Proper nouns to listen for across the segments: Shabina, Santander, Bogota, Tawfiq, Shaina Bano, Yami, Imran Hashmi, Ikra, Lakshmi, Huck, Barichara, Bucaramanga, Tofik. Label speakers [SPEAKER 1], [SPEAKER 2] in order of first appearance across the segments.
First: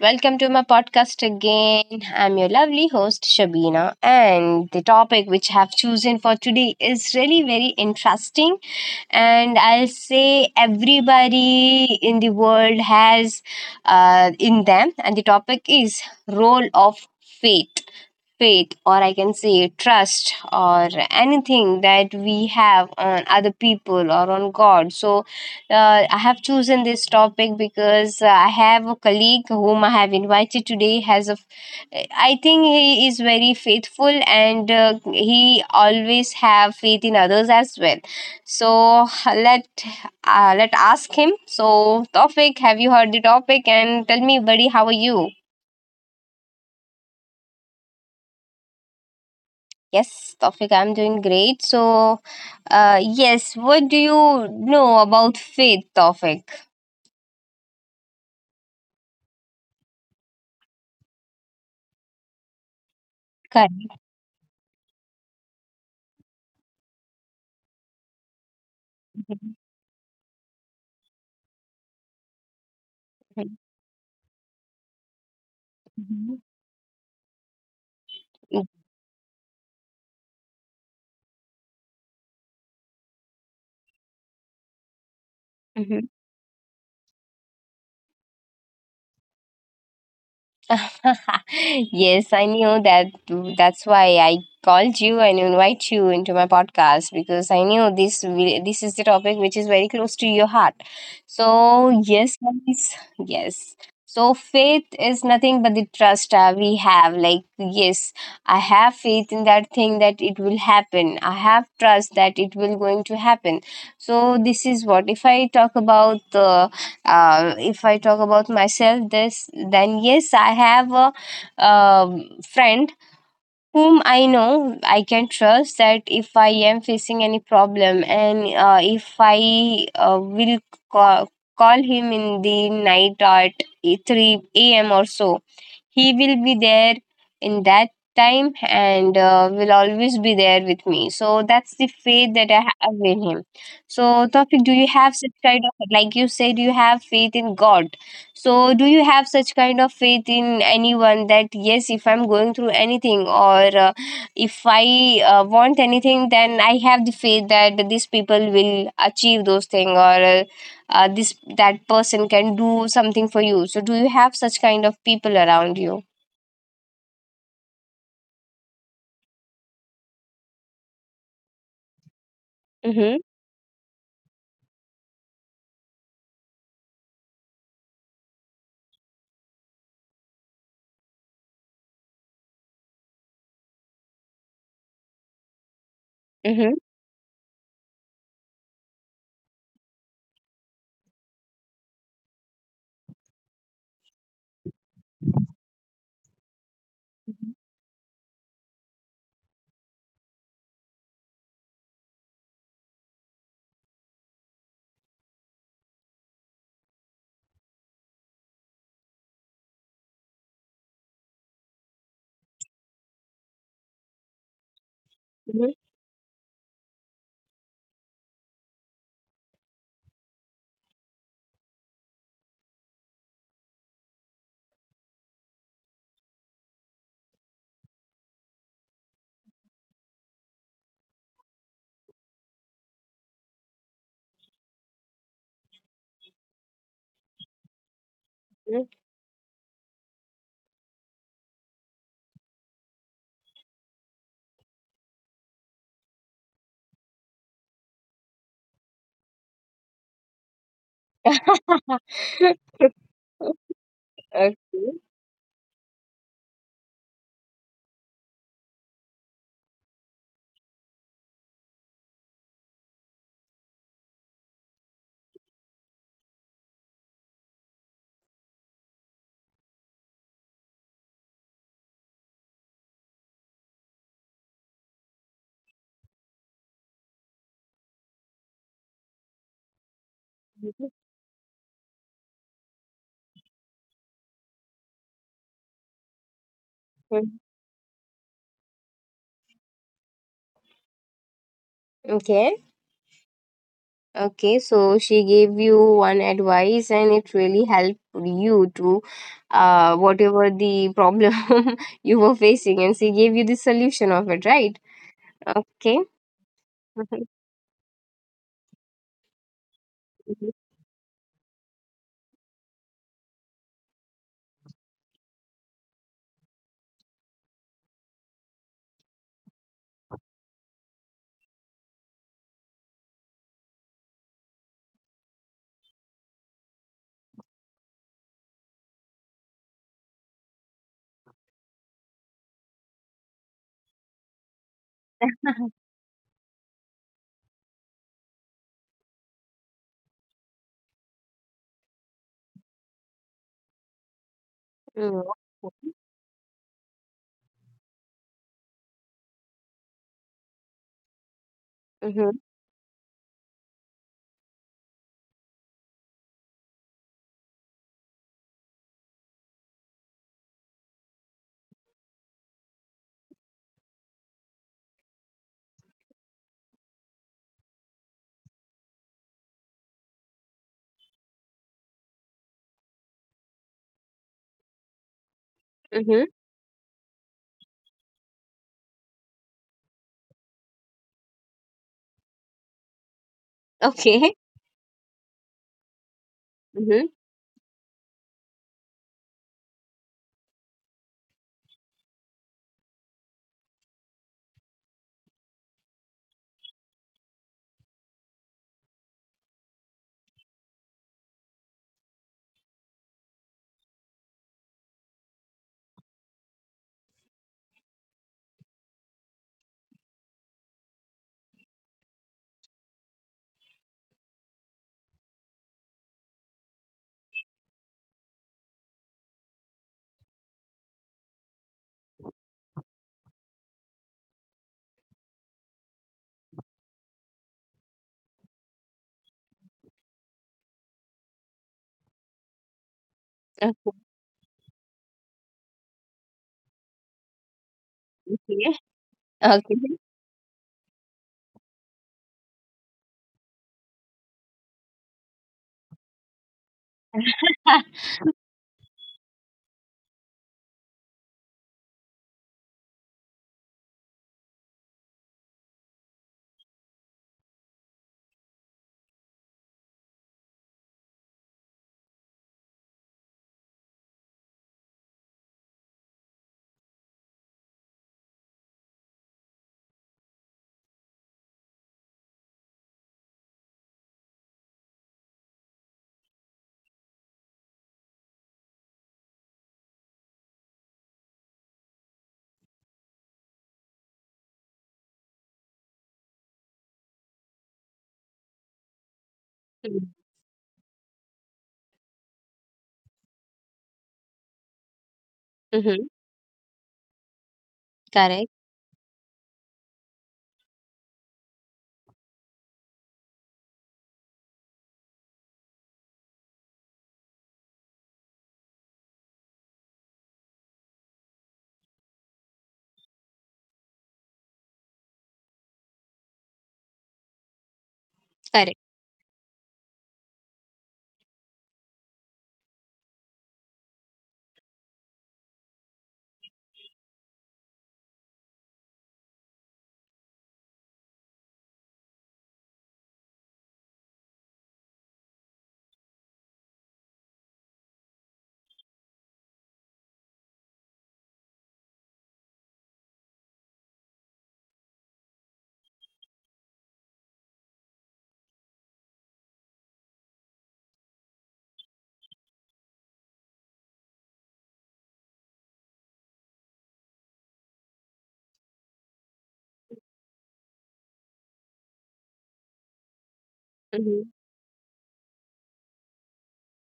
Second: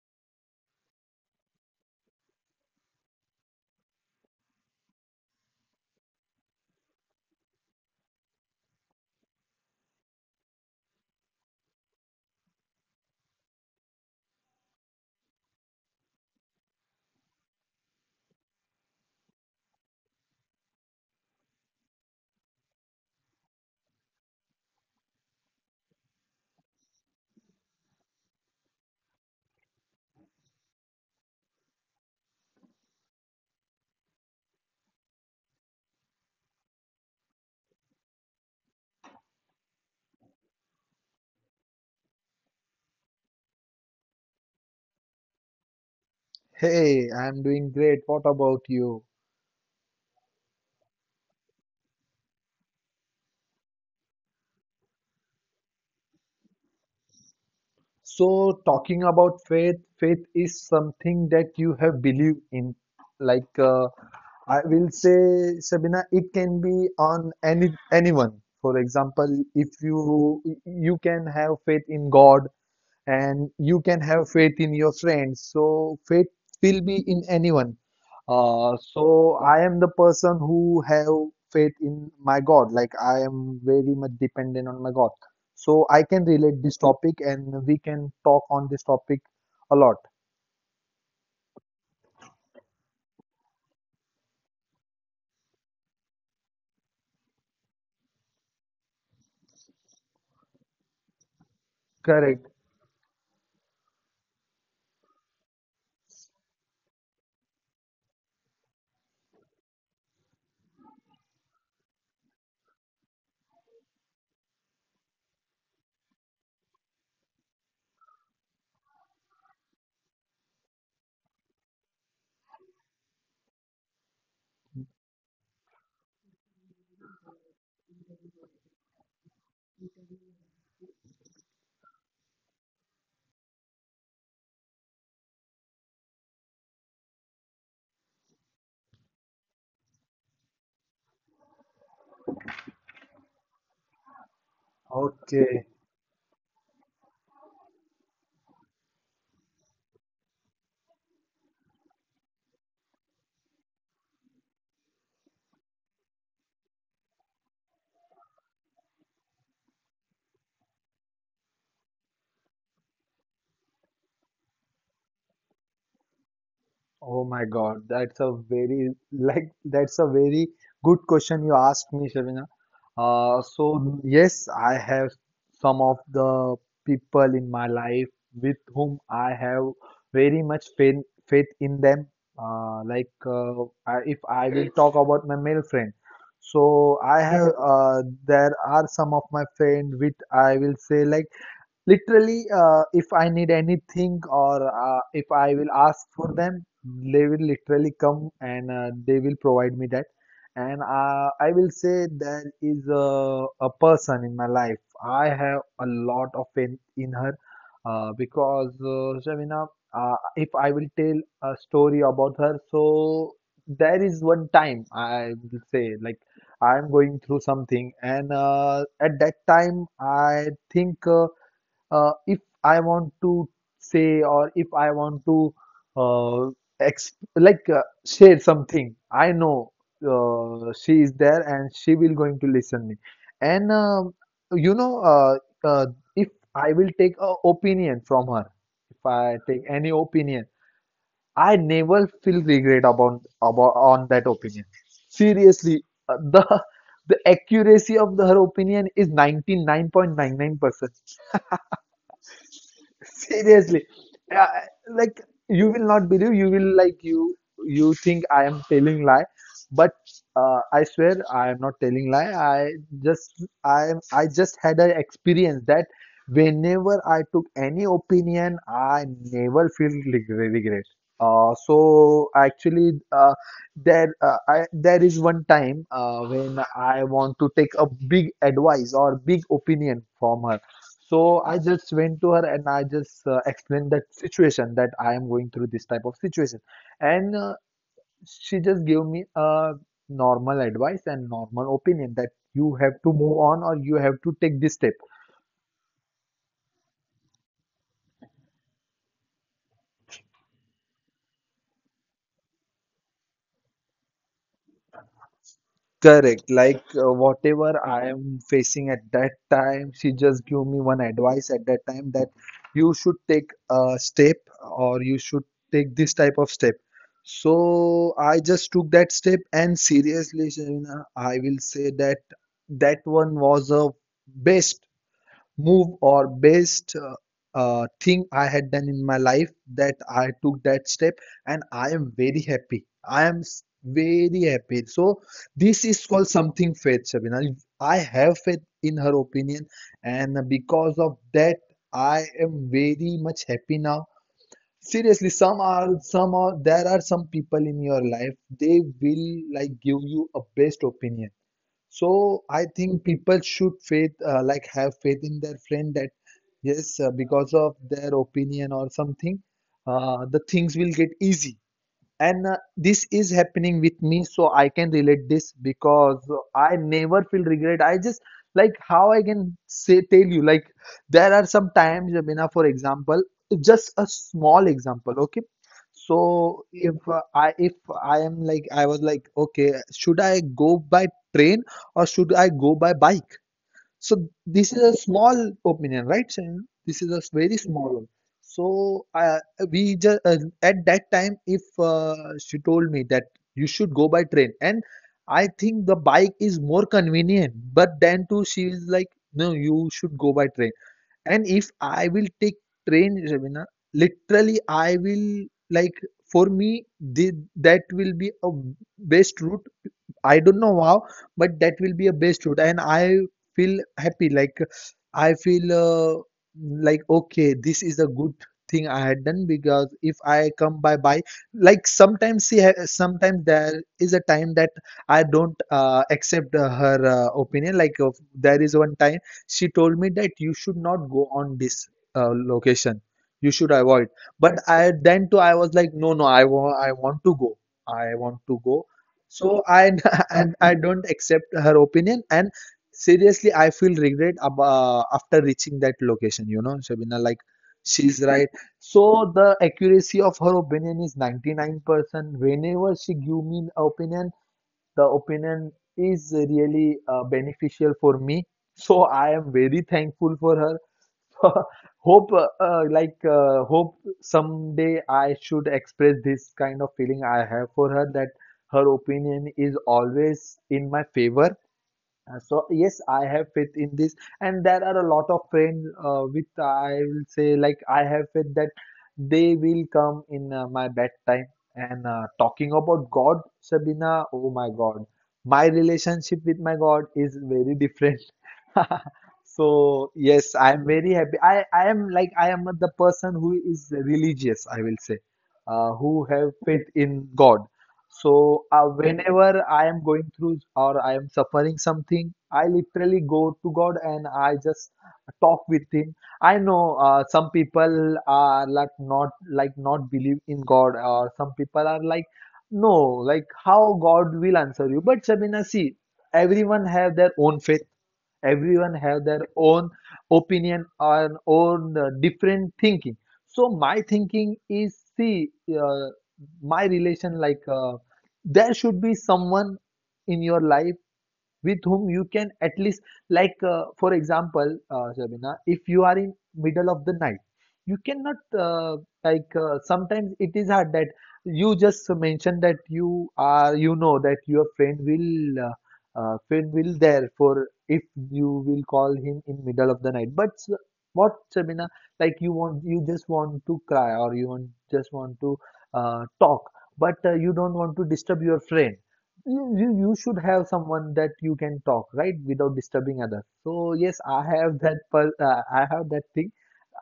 [SPEAKER 1] Welcome to my podcast again. I'm your lovely host, Shabina, and the topic which I have chosen for today is really very interesting. And I'll say everybody in the world has in them, and the topic is role of fate faith or I can say trust or anything that we have on other people or on god, so I have chosen this topic because I have a colleague whom I have invited today has a, I think he is very faithful, and he always have faith in others as well. So let let ask him. So topic, have you heard the topic? And tell me, buddy, how are you?
[SPEAKER 2] Hey, I'm doing great. What about you?
[SPEAKER 1] Yes, Tofik, I'm doing great. So Yes, what do you know about faith topic?
[SPEAKER 2] So, talking about faith, faith is something that you have believed in. Like, uh,
[SPEAKER 1] Correct.
[SPEAKER 2] I will say, Sabina, it can be on anyone. For example, if you can have faith in God, and you can have faith in your friends, so faith
[SPEAKER 1] Mhm.
[SPEAKER 2] will be in anyone. So I am the person who have faith in my god, like I am very much dependent on my god, so I
[SPEAKER 1] Mhm.
[SPEAKER 2] can relate this topic and we can talk on this topic a lot.
[SPEAKER 1] Yes, I knew that. That's why I called you and invite you into my podcast because I knew this is the topic which is very close to your heart. So yes,
[SPEAKER 2] Correct.
[SPEAKER 1] guys, yes. So faith is nothing but the trust we have. Like yes, I have faith in that thing that it will happen. I have trust that it will going to happen. So this is what if I talk about the, if I talk about myself, this then yes, I have a friend whom I know I can trust that if I am facing any problem and if I will call, call him in the night at 3 a.m. or so he will be there in that time and will always be there with me. So that's the faith that I have in him. So, Topic, do you have such
[SPEAKER 2] Okay.
[SPEAKER 1] kind of, like you said, you have faith in God. So, do you have such kind of faith in anyone that, yes, if I'm going through anything or if I want anything, then I have the faith that these people will achieve those things or this that person can do something for you, so do you have such kind of people around you?
[SPEAKER 2] Oh my God, that's a very that's a very good question you asked me, Shavina. Uh,
[SPEAKER 1] Mhm,
[SPEAKER 2] so yes, I have some of the people in my life with whom I have very much faith in them. If I will talk about my male friend, so
[SPEAKER 1] mhm,
[SPEAKER 2] I have there are some of my friend with I will say like literally, if I need anything, or if I will ask for them, they will
[SPEAKER 1] mhm,
[SPEAKER 2] literally come and they will provide me that. And I will say there is a person in my life. I have a lot of faith in her. Because Shamina, if I will tell a story about her, so there is one time I will say
[SPEAKER 1] mhm.
[SPEAKER 2] like I'm going through something, and at that time I think. If I want to say, or if I want to uh, ex like share something, I know she is there and she will going to listen me. And um you know, uh, uh, if I will take a opinion from her, if I take any opinion, I never feel regret about on that opinion. Seriously, the the accuracy of her opinion is 99.99%. Seriously, uh,
[SPEAKER 1] Okay.
[SPEAKER 2] like you will not believe. You will like you. You think I am telling lie, but I swear I am not telling lie. I just had an experience that whenever I took any opinion, I never feel regret. Uh, so actually, uh, there is one time when I want to take a big advice or big opinion from her,
[SPEAKER 1] Mhm,
[SPEAKER 2] so I just went to her and I just explained that situation that I am going through this type of situation, and
[SPEAKER 1] mhm.
[SPEAKER 2] she just gave me a normal advice and normal opinion that you
[SPEAKER 1] Okay.
[SPEAKER 2] have to move on or you have to take this
[SPEAKER 1] Okay.
[SPEAKER 2] step.
[SPEAKER 1] So she gave you one advice and it really helped you to, uh, whatever the problem you were facing, and she gave you the solution of it, right? Okay.
[SPEAKER 2] Correct.
[SPEAKER 1] Mhm,
[SPEAKER 2] Whatever I am facing at that time, she just gave
[SPEAKER 1] mhm,
[SPEAKER 2] me one advice at that time that you should take a step, or you should take this type of step. So I just took that step, and seriously, Shavina, I will say that that one was a best move or best thing I had done in my life, that I took that step, and I am very happy. Very happy. So this is called something faith, Shabina. I have faith in her opinion, and because of that, I am very much happy now. Seriously,
[SPEAKER 1] mhm.
[SPEAKER 2] some are there are some people in your life, they will like give you a best opinion. So
[SPEAKER 1] Mm-hmm.
[SPEAKER 2] I think people should faith like have faith in their friend, that yes, because of their opinion or something, the things will get easy, and this is happening with me, so I can relate this, because I never feel regret. I just Like how I can say tell you, like there are some times Jamina, for example, just a small example, okay?
[SPEAKER 1] Mm-hmm.
[SPEAKER 2] If I am like, I was like, okay, should I go by train or should I go by bike? So
[SPEAKER 1] Okay.
[SPEAKER 2] this is a small opinion, right, Shayan? This is a
[SPEAKER 1] Mm-hmm.
[SPEAKER 2] very small one. So we just At that time, if she told me that you should go by train, and I think the bike is more convenient. But then too, she is like, no, you should go by train. And if I will take train, Ravina, literally, I will like for me, that will be a best route. I don't know how, but that will be a best route, and I feel happy. Like I feel like Okay, this is a good thing I had done, because if I come by, like sometimes sometimes there is a time that I don't accept her opinion. There is one time she told me that you should not go on this location, you should avoid. But I, then too, I was like, no, no, I want to go. I want to go.
[SPEAKER 1] Okay.
[SPEAKER 2] So I
[SPEAKER 1] Okay.
[SPEAKER 2] and I don't accept her opinion, and seriously I feel regret ab after reaching that location, you know, Shabina, like she's right. So the accuracy of her opinion is 99%. Whenever she give me an opinion, the opinion is really beneficial for me, so I am very thankful for her. Hope someday I should express this kind of feeling I have for her, that her opinion is always in my favor. So yes, I have faith in this, and there are a lot of friends with I will say like I have faith that they will come in my bad time. And Talking about God, Sabina, oh my God, my relationship with my God is very different. So
[SPEAKER 1] Mm-hmm.
[SPEAKER 2] yes, I am very happy. I am the person who is religious, I will say, who
[SPEAKER 1] Mm-hmm.
[SPEAKER 2] have faith in God.
[SPEAKER 1] Correct.
[SPEAKER 2] Whenever I am going through or I am suffering something, I literally go to God and I just talk with Him. I know some people are like not believe in God, or some people are like no, like how God will answer you. But Shabina, see, everyone have their own faith, everyone
[SPEAKER 1] Correct.
[SPEAKER 2] have their own opinion or own different thinking. So my thinking is, see, uh, my relation like there should be someone in your life with whom you can at least for example, Shabina, if you are in middle of the night, you cannot sometimes it is hard that you just mention that you know that your friend will there for, if you will call him in middle of the night. What Sabina, like you want, you just want to cry or you want to talk, but you don't want to disturb your friend. You should have someone that you can talk right without disturbing others. So yes, I
[SPEAKER 1] Mm-hmm.
[SPEAKER 2] have that thing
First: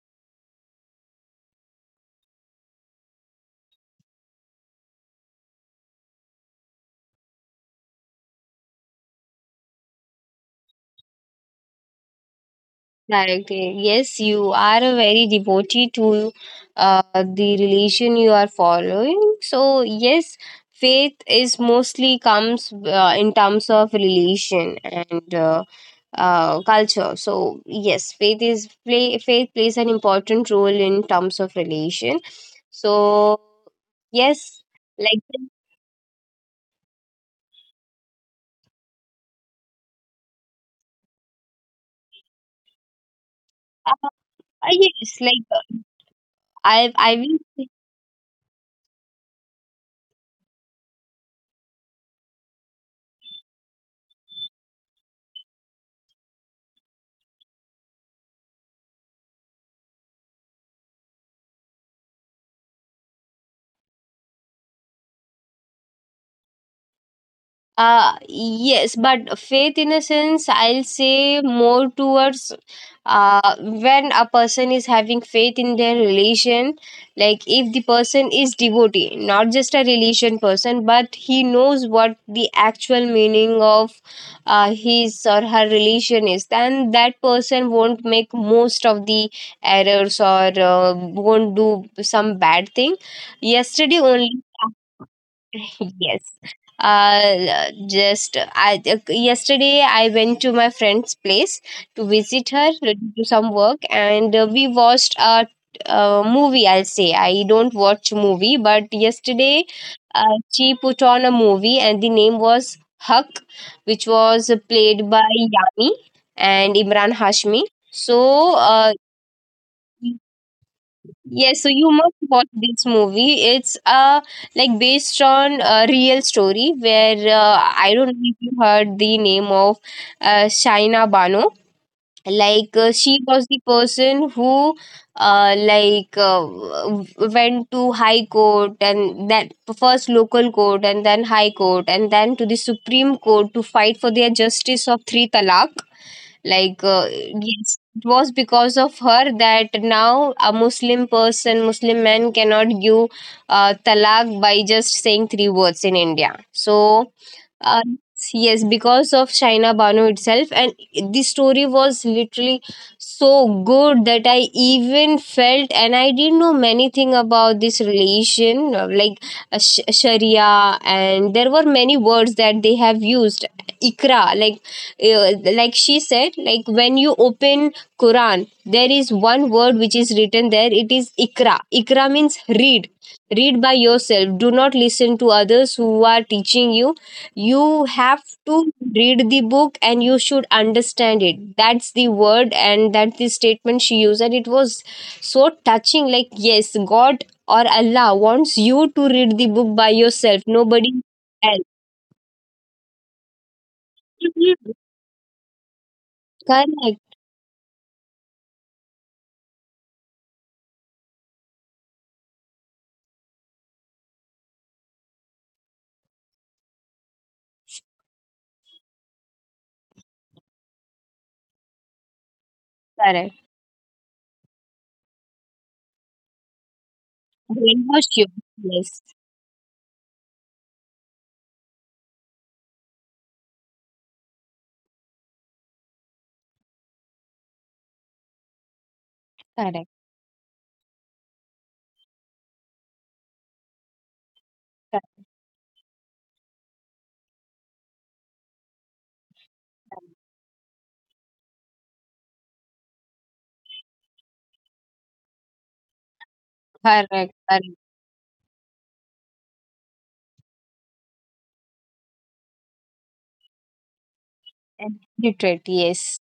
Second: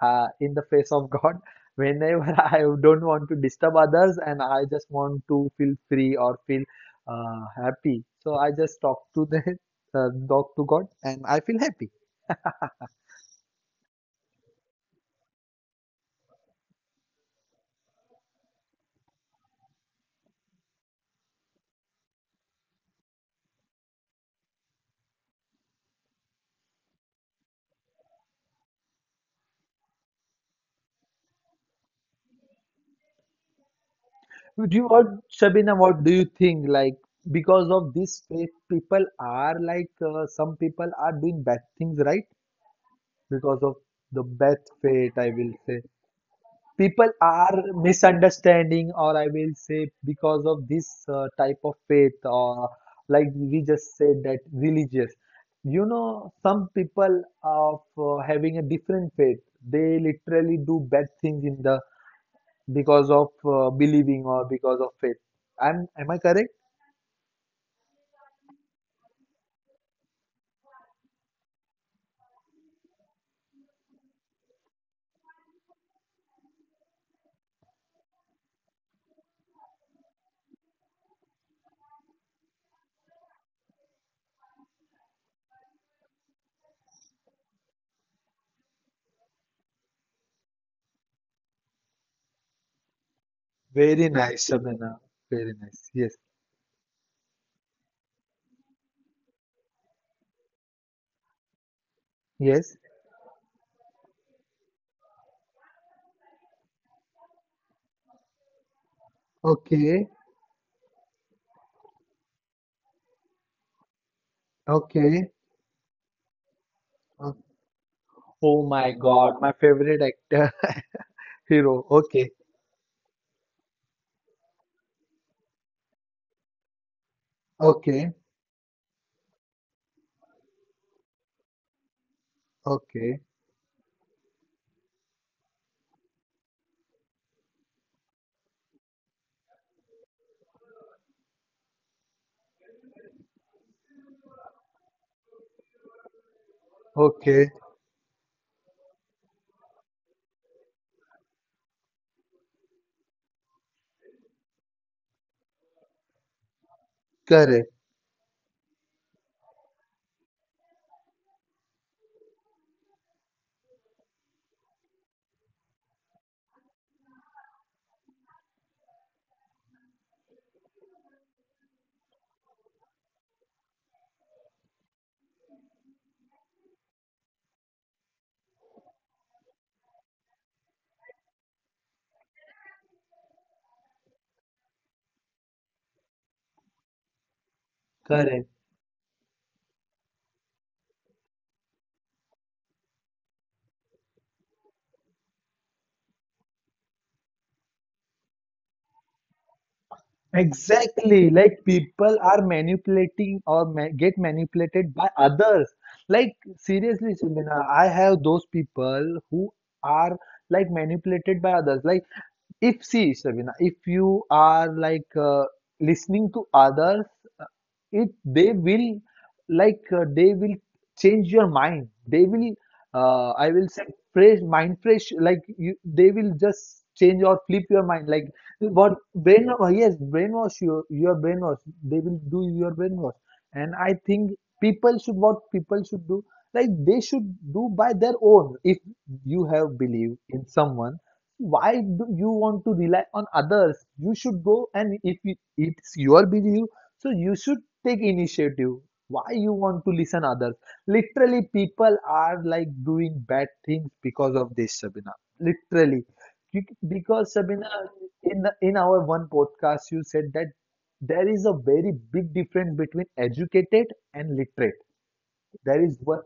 [SPEAKER 2] in the face of god. Whenever I don't want to disturb others and I just want to feel free or feel happy, so I just talk to the talk to god and I feel happy.
[SPEAKER 1] Directly. Yes, you are a very devotee to the religion you are following. So yes, faith is mostly comes in terms of religion and culture. So yes, faith plays an important role in terms of religion. So yes,
[SPEAKER 2] Do you what
[SPEAKER 1] like
[SPEAKER 2] Shabina, what do you think, like because of this faith people are like some people are doing bad things, right? Because of
[SPEAKER 1] uh,
[SPEAKER 2] the bad fate,
[SPEAKER 1] yes,
[SPEAKER 2] I
[SPEAKER 1] like
[SPEAKER 2] will
[SPEAKER 1] uh,
[SPEAKER 2] say.
[SPEAKER 1] I
[SPEAKER 2] People
[SPEAKER 1] I
[SPEAKER 2] are
[SPEAKER 1] will.
[SPEAKER 2] misunderstanding, or I will say, because of this type of faith, or like we just said that religious. You know, some people of having a different faith, they literally do bad things in the because of believing or because of faith. Am I correct?
[SPEAKER 1] Yes, but faith in a sense, I'll say more towards, when a person is having faith in their relation, like if the person is devotee, not just a religion person, but he knows what the actual meaning of his or her religion is, then that person won't make most of the errors or won't do some bad thing. Yesterday
[SPEAKER 2] Very
[SPEAKER 1] only.
[SPEAKER 2] nice, Shabana. Very nice. Yes.
[SPEAKER 1] Yes. Just I yesterday I went to my friend's place to visit her
[SPEAKER 2] Yes.
[SPEAKER 1] to do some work, and we watched a, uh, movie. I'll say I don't watch movie, but yesterday
[SPEAKER 2] Okay.
[SPEAKER 1] she put on a movie, and the name was Huck, which was played by
[SPEAKER 2] Okay.
[SPEAKER 1] Yami and Imran Hashmi. So
[SPEAKER 2] Oh my God, my favorite actor,
[SPEAKER 1] yes, so you
[SPEAKER 2] hero.
[SPEAKER 1] must
[SPEAKER 2] Okay,
[SPEAKER 1] watch this movie. It's uh, like based on a real story where I don't
[SPEAKER 2] okay,
[SPEAKER 1] know if you heard the name of Shaina Bano. Like she
[SPEAKER 2] okay,
[SPEAKER 1] was the person who uh like uh, w- went to High Court and that first local court and then High Court and then to the Supreme Court to fight for their justice of three talaq. Like
[SPEAKER 2] okay.
[SPEAKER 1] yes, it was because of her that now a muslim person muslim man cannot give talaq by just saying three words in india. So
[SPEAKER 2] Correct,
[SPEAKER 1] uh, yes, because of Shaina Banu itself, and the story was literally so good that I even felt, and I didn't know many thing about this relation, like Sharia, and there were many words that they have used. Ikra, like she said, like when you open Quran, there is one word which is written there. It is Ikra. Ikra means read. Read by yourself. Do not listen to others who are teaching you. You have
[SPEAKER 2] correct.
[SPEAKER 1] to read the book and you should understand it. That's the word and that's the statement she used, and it was so touching. Like yes, god or allah wants you to read the book by yourself, nobody
[SPEAKER 2] Exactly.
[SPEAKER 1] else.
[SPEAKER 2] Like people are manipulating or ma get manipulated by others. Like
[SPEAKER 1] Correct,
[SPEAKER 2] seriously, Subhina, I have those people who are like manipulated by others. Like if, see, Shabina, if you are like listening to others, uh, it they will they will change your mind.
[SPEAKER 1] correct.
[SPEAKER 2] I will say, fresh. They will just change or flip your
[SPEAKER 1] Brainwash
[SPEAKER 2] mind.
[SPEAKER 1] you.
[SPEAKER 2] Like
[SPEAKER 1] Yes.
[SPEAKER 2] what brain? Yes, brainwash your brainwash. They will do your brainwash. And I think people should what people should do. Like they should do by their own. If you have
[SPEAKER 1] Correct,
[SPEAKER 2] belief in someone, why do you want to rely on others? You should go, and
[SPEAKER 1] correct.
[SPEAKER 2] if it- it's your belief, so you should take initiative. Why you want to listen others? Literally people are like doing bad things because of this, Sabina. Literally.
[SPEAKER 1] Correct,
[SPEAKER 2] Because,
[SPEAKER 1] correct.
[SPEAKER 2] Sabina, in our one podcast, you said that there is a very big difference between educated and literate.
[SPEAKER 1] And literate,
[SPEAKER 2] there is
[SPEAKER 1] yes.
[SPEAKER 2] one,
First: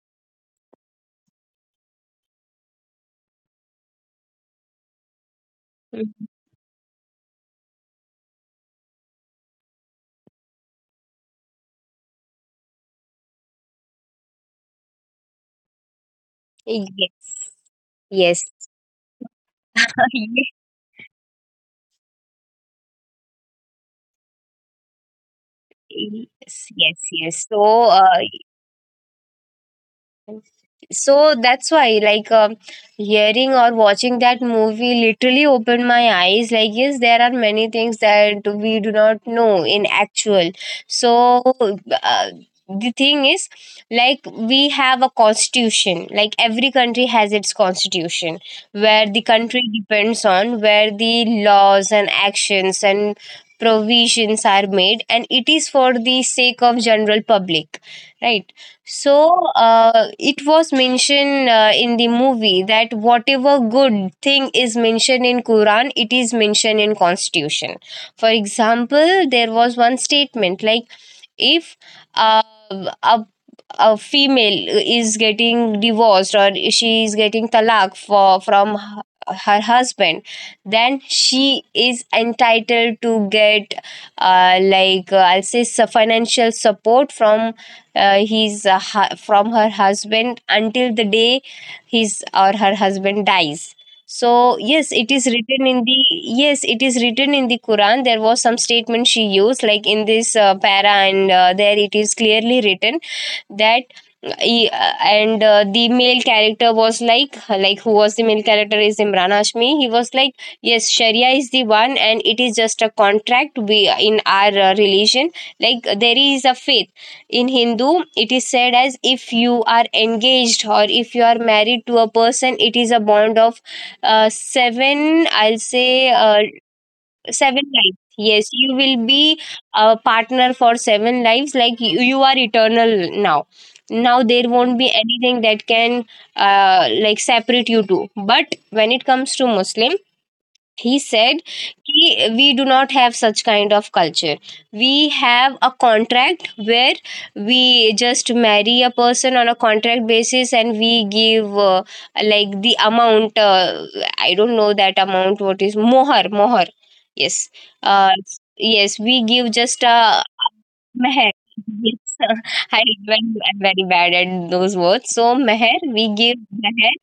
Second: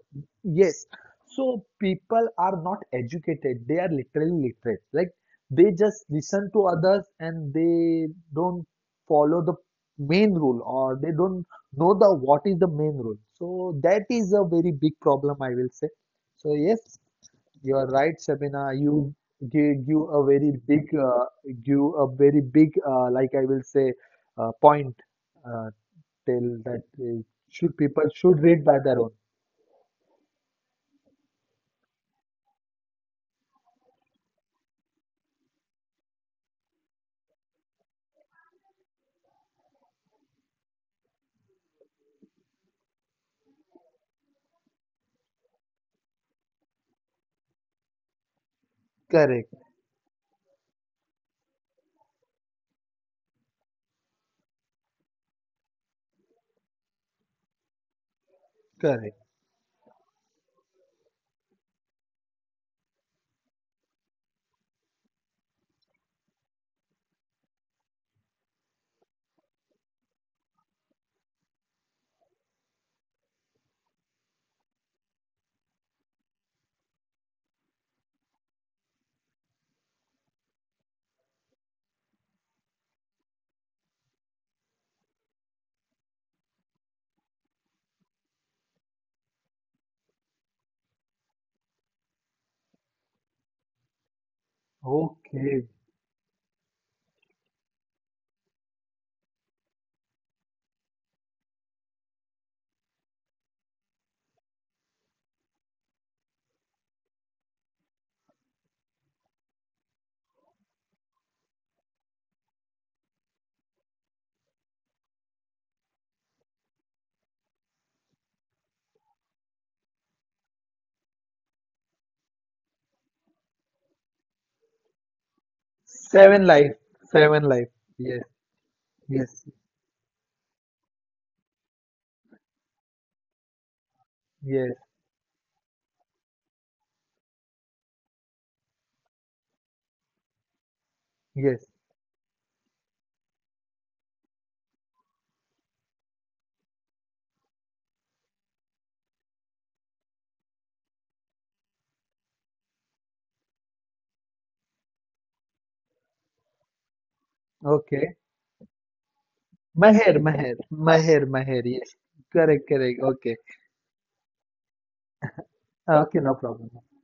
[SPEAKER 2] yes. So people are not educated. They are literally literate. Like they just
[SPEAKER 1] Mhm.
[SPEAKER 2] listen to others and they don't follow the main rule or they don't know the what is the main rule. So that is a very big problem, I will say. So yes,
[SPEAKER 1] Yes,
[SPEAKER 2] you are right,
[SPEAKER 1] yes.
[SPEAKER 2] Shabina. You gave you a very big, give a very big, like I will say, point. Uh, till
[SPEAKER 1] Yes,
[SPEAKER 2] that
[SPEAKER 1] yes, yes, so
[SPEAKER 2] should people
[SPEAKER 1] uh,
[SPEAKER 2] should read by their own.
[SPEAKER 1] so that's why like, hearing or watching that movie literally opened my eyes. Like yes, there are many things that we do not know in actual. So uh, the thing is, like, we have a constitution, like every country has its constitution, where the
[SPEAKER 2] Correct,
[SPEAKER 1] country depends on, where the laws and actions and provisions are made, and it is for the sake of general public, right? So
[SPEAKER 2] correct.
[SPEAKER 1] it was mentioned in the movie that whatever good thing is mentioned in Quran, it is mentioned in Constitution. For example, there was one statement like, if uh, a a female is getting divorced or she is getting talaq for from her, her husband, then she is entitled to get I'll say, financial support from, from her husband until the day his or her husband dies. So
[SPEAKER 2] Okay.
[SPEAKER 1] yes, it is written in the quran. There was some statement she used, like in this para, and there it is clearly written that, e- and the male character was like who was the male character is imran hashmi, he was like, yes, sharia is the one and it is just a contract. We in our religion, like, there is a faith in Hindu, it is said as if you are engaged or if you are married to a person, it is a bond of seven, I'll say,
[SPEAKER 2] Seven life, seven
[SPEAKER 1] seven
[SPEAKER 2] life.
[SPEAKER 1] lives.
[SPEAKER 2] Yes,
[SPEAKER 1] Yes, you will be
[SPEAKER 2] yes,
[SPEAKER 1] a partner for seven lives, like you are eternal now. Now there
[SPEAKER 2] yes,
[SPEAKER 1] won't be anything that can like separate you two. But when it comes to Muslim, he said,
[SPEAKER 2] yes.
[SPEAKER 1] "Ki- we do not have such kind of culture. We have a contract where we just marry a person on a contract basis, and we give the amount, I don't know that amount, what is mohar, mohar, yes, uh,
[SPEAKER 2] Okay.
[SPEAKER 1] yes, we give just a
[SPEAKER 2] Maher, Maher, Maher,
[SPEAKER 1] meher,
[SPEAKER 2] Maher. Yes.
[SPEAKER 1] yes."
[SPEAKER 2] Correct,
[SPEAKER 1] I
[SPEAKER 2] correct.
[SPEAKER 1] am very,
[SPEAKER 2] Okay.
[SPEAKER 1] I'm very bad at those words. So meher, we
[SPEAKER 2] Okay, no
[SPEAKER 1] give
[SPEAKER 2] problem.
[SPEAKER 1] meher,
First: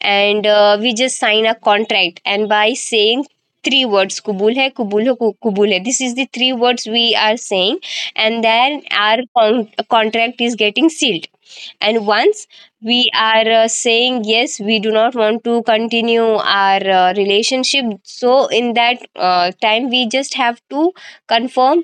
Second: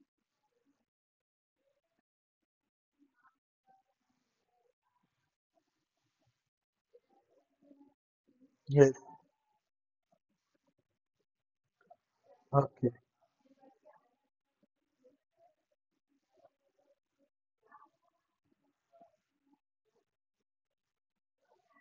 [SPEAKER 1] and we just sign a contract, and by saying three words, kubul hai, kubul hai, kubul hai, this is the three words we are saying, and then
[SPEAKER 2] Yes.
[SPEAKER 1] our contract is getting sealed. And once
[SPEAKER 2] Okay.
[SPEAKER 1] we are saying yes we do not want to continue our relationship, so in that time we just have to confirm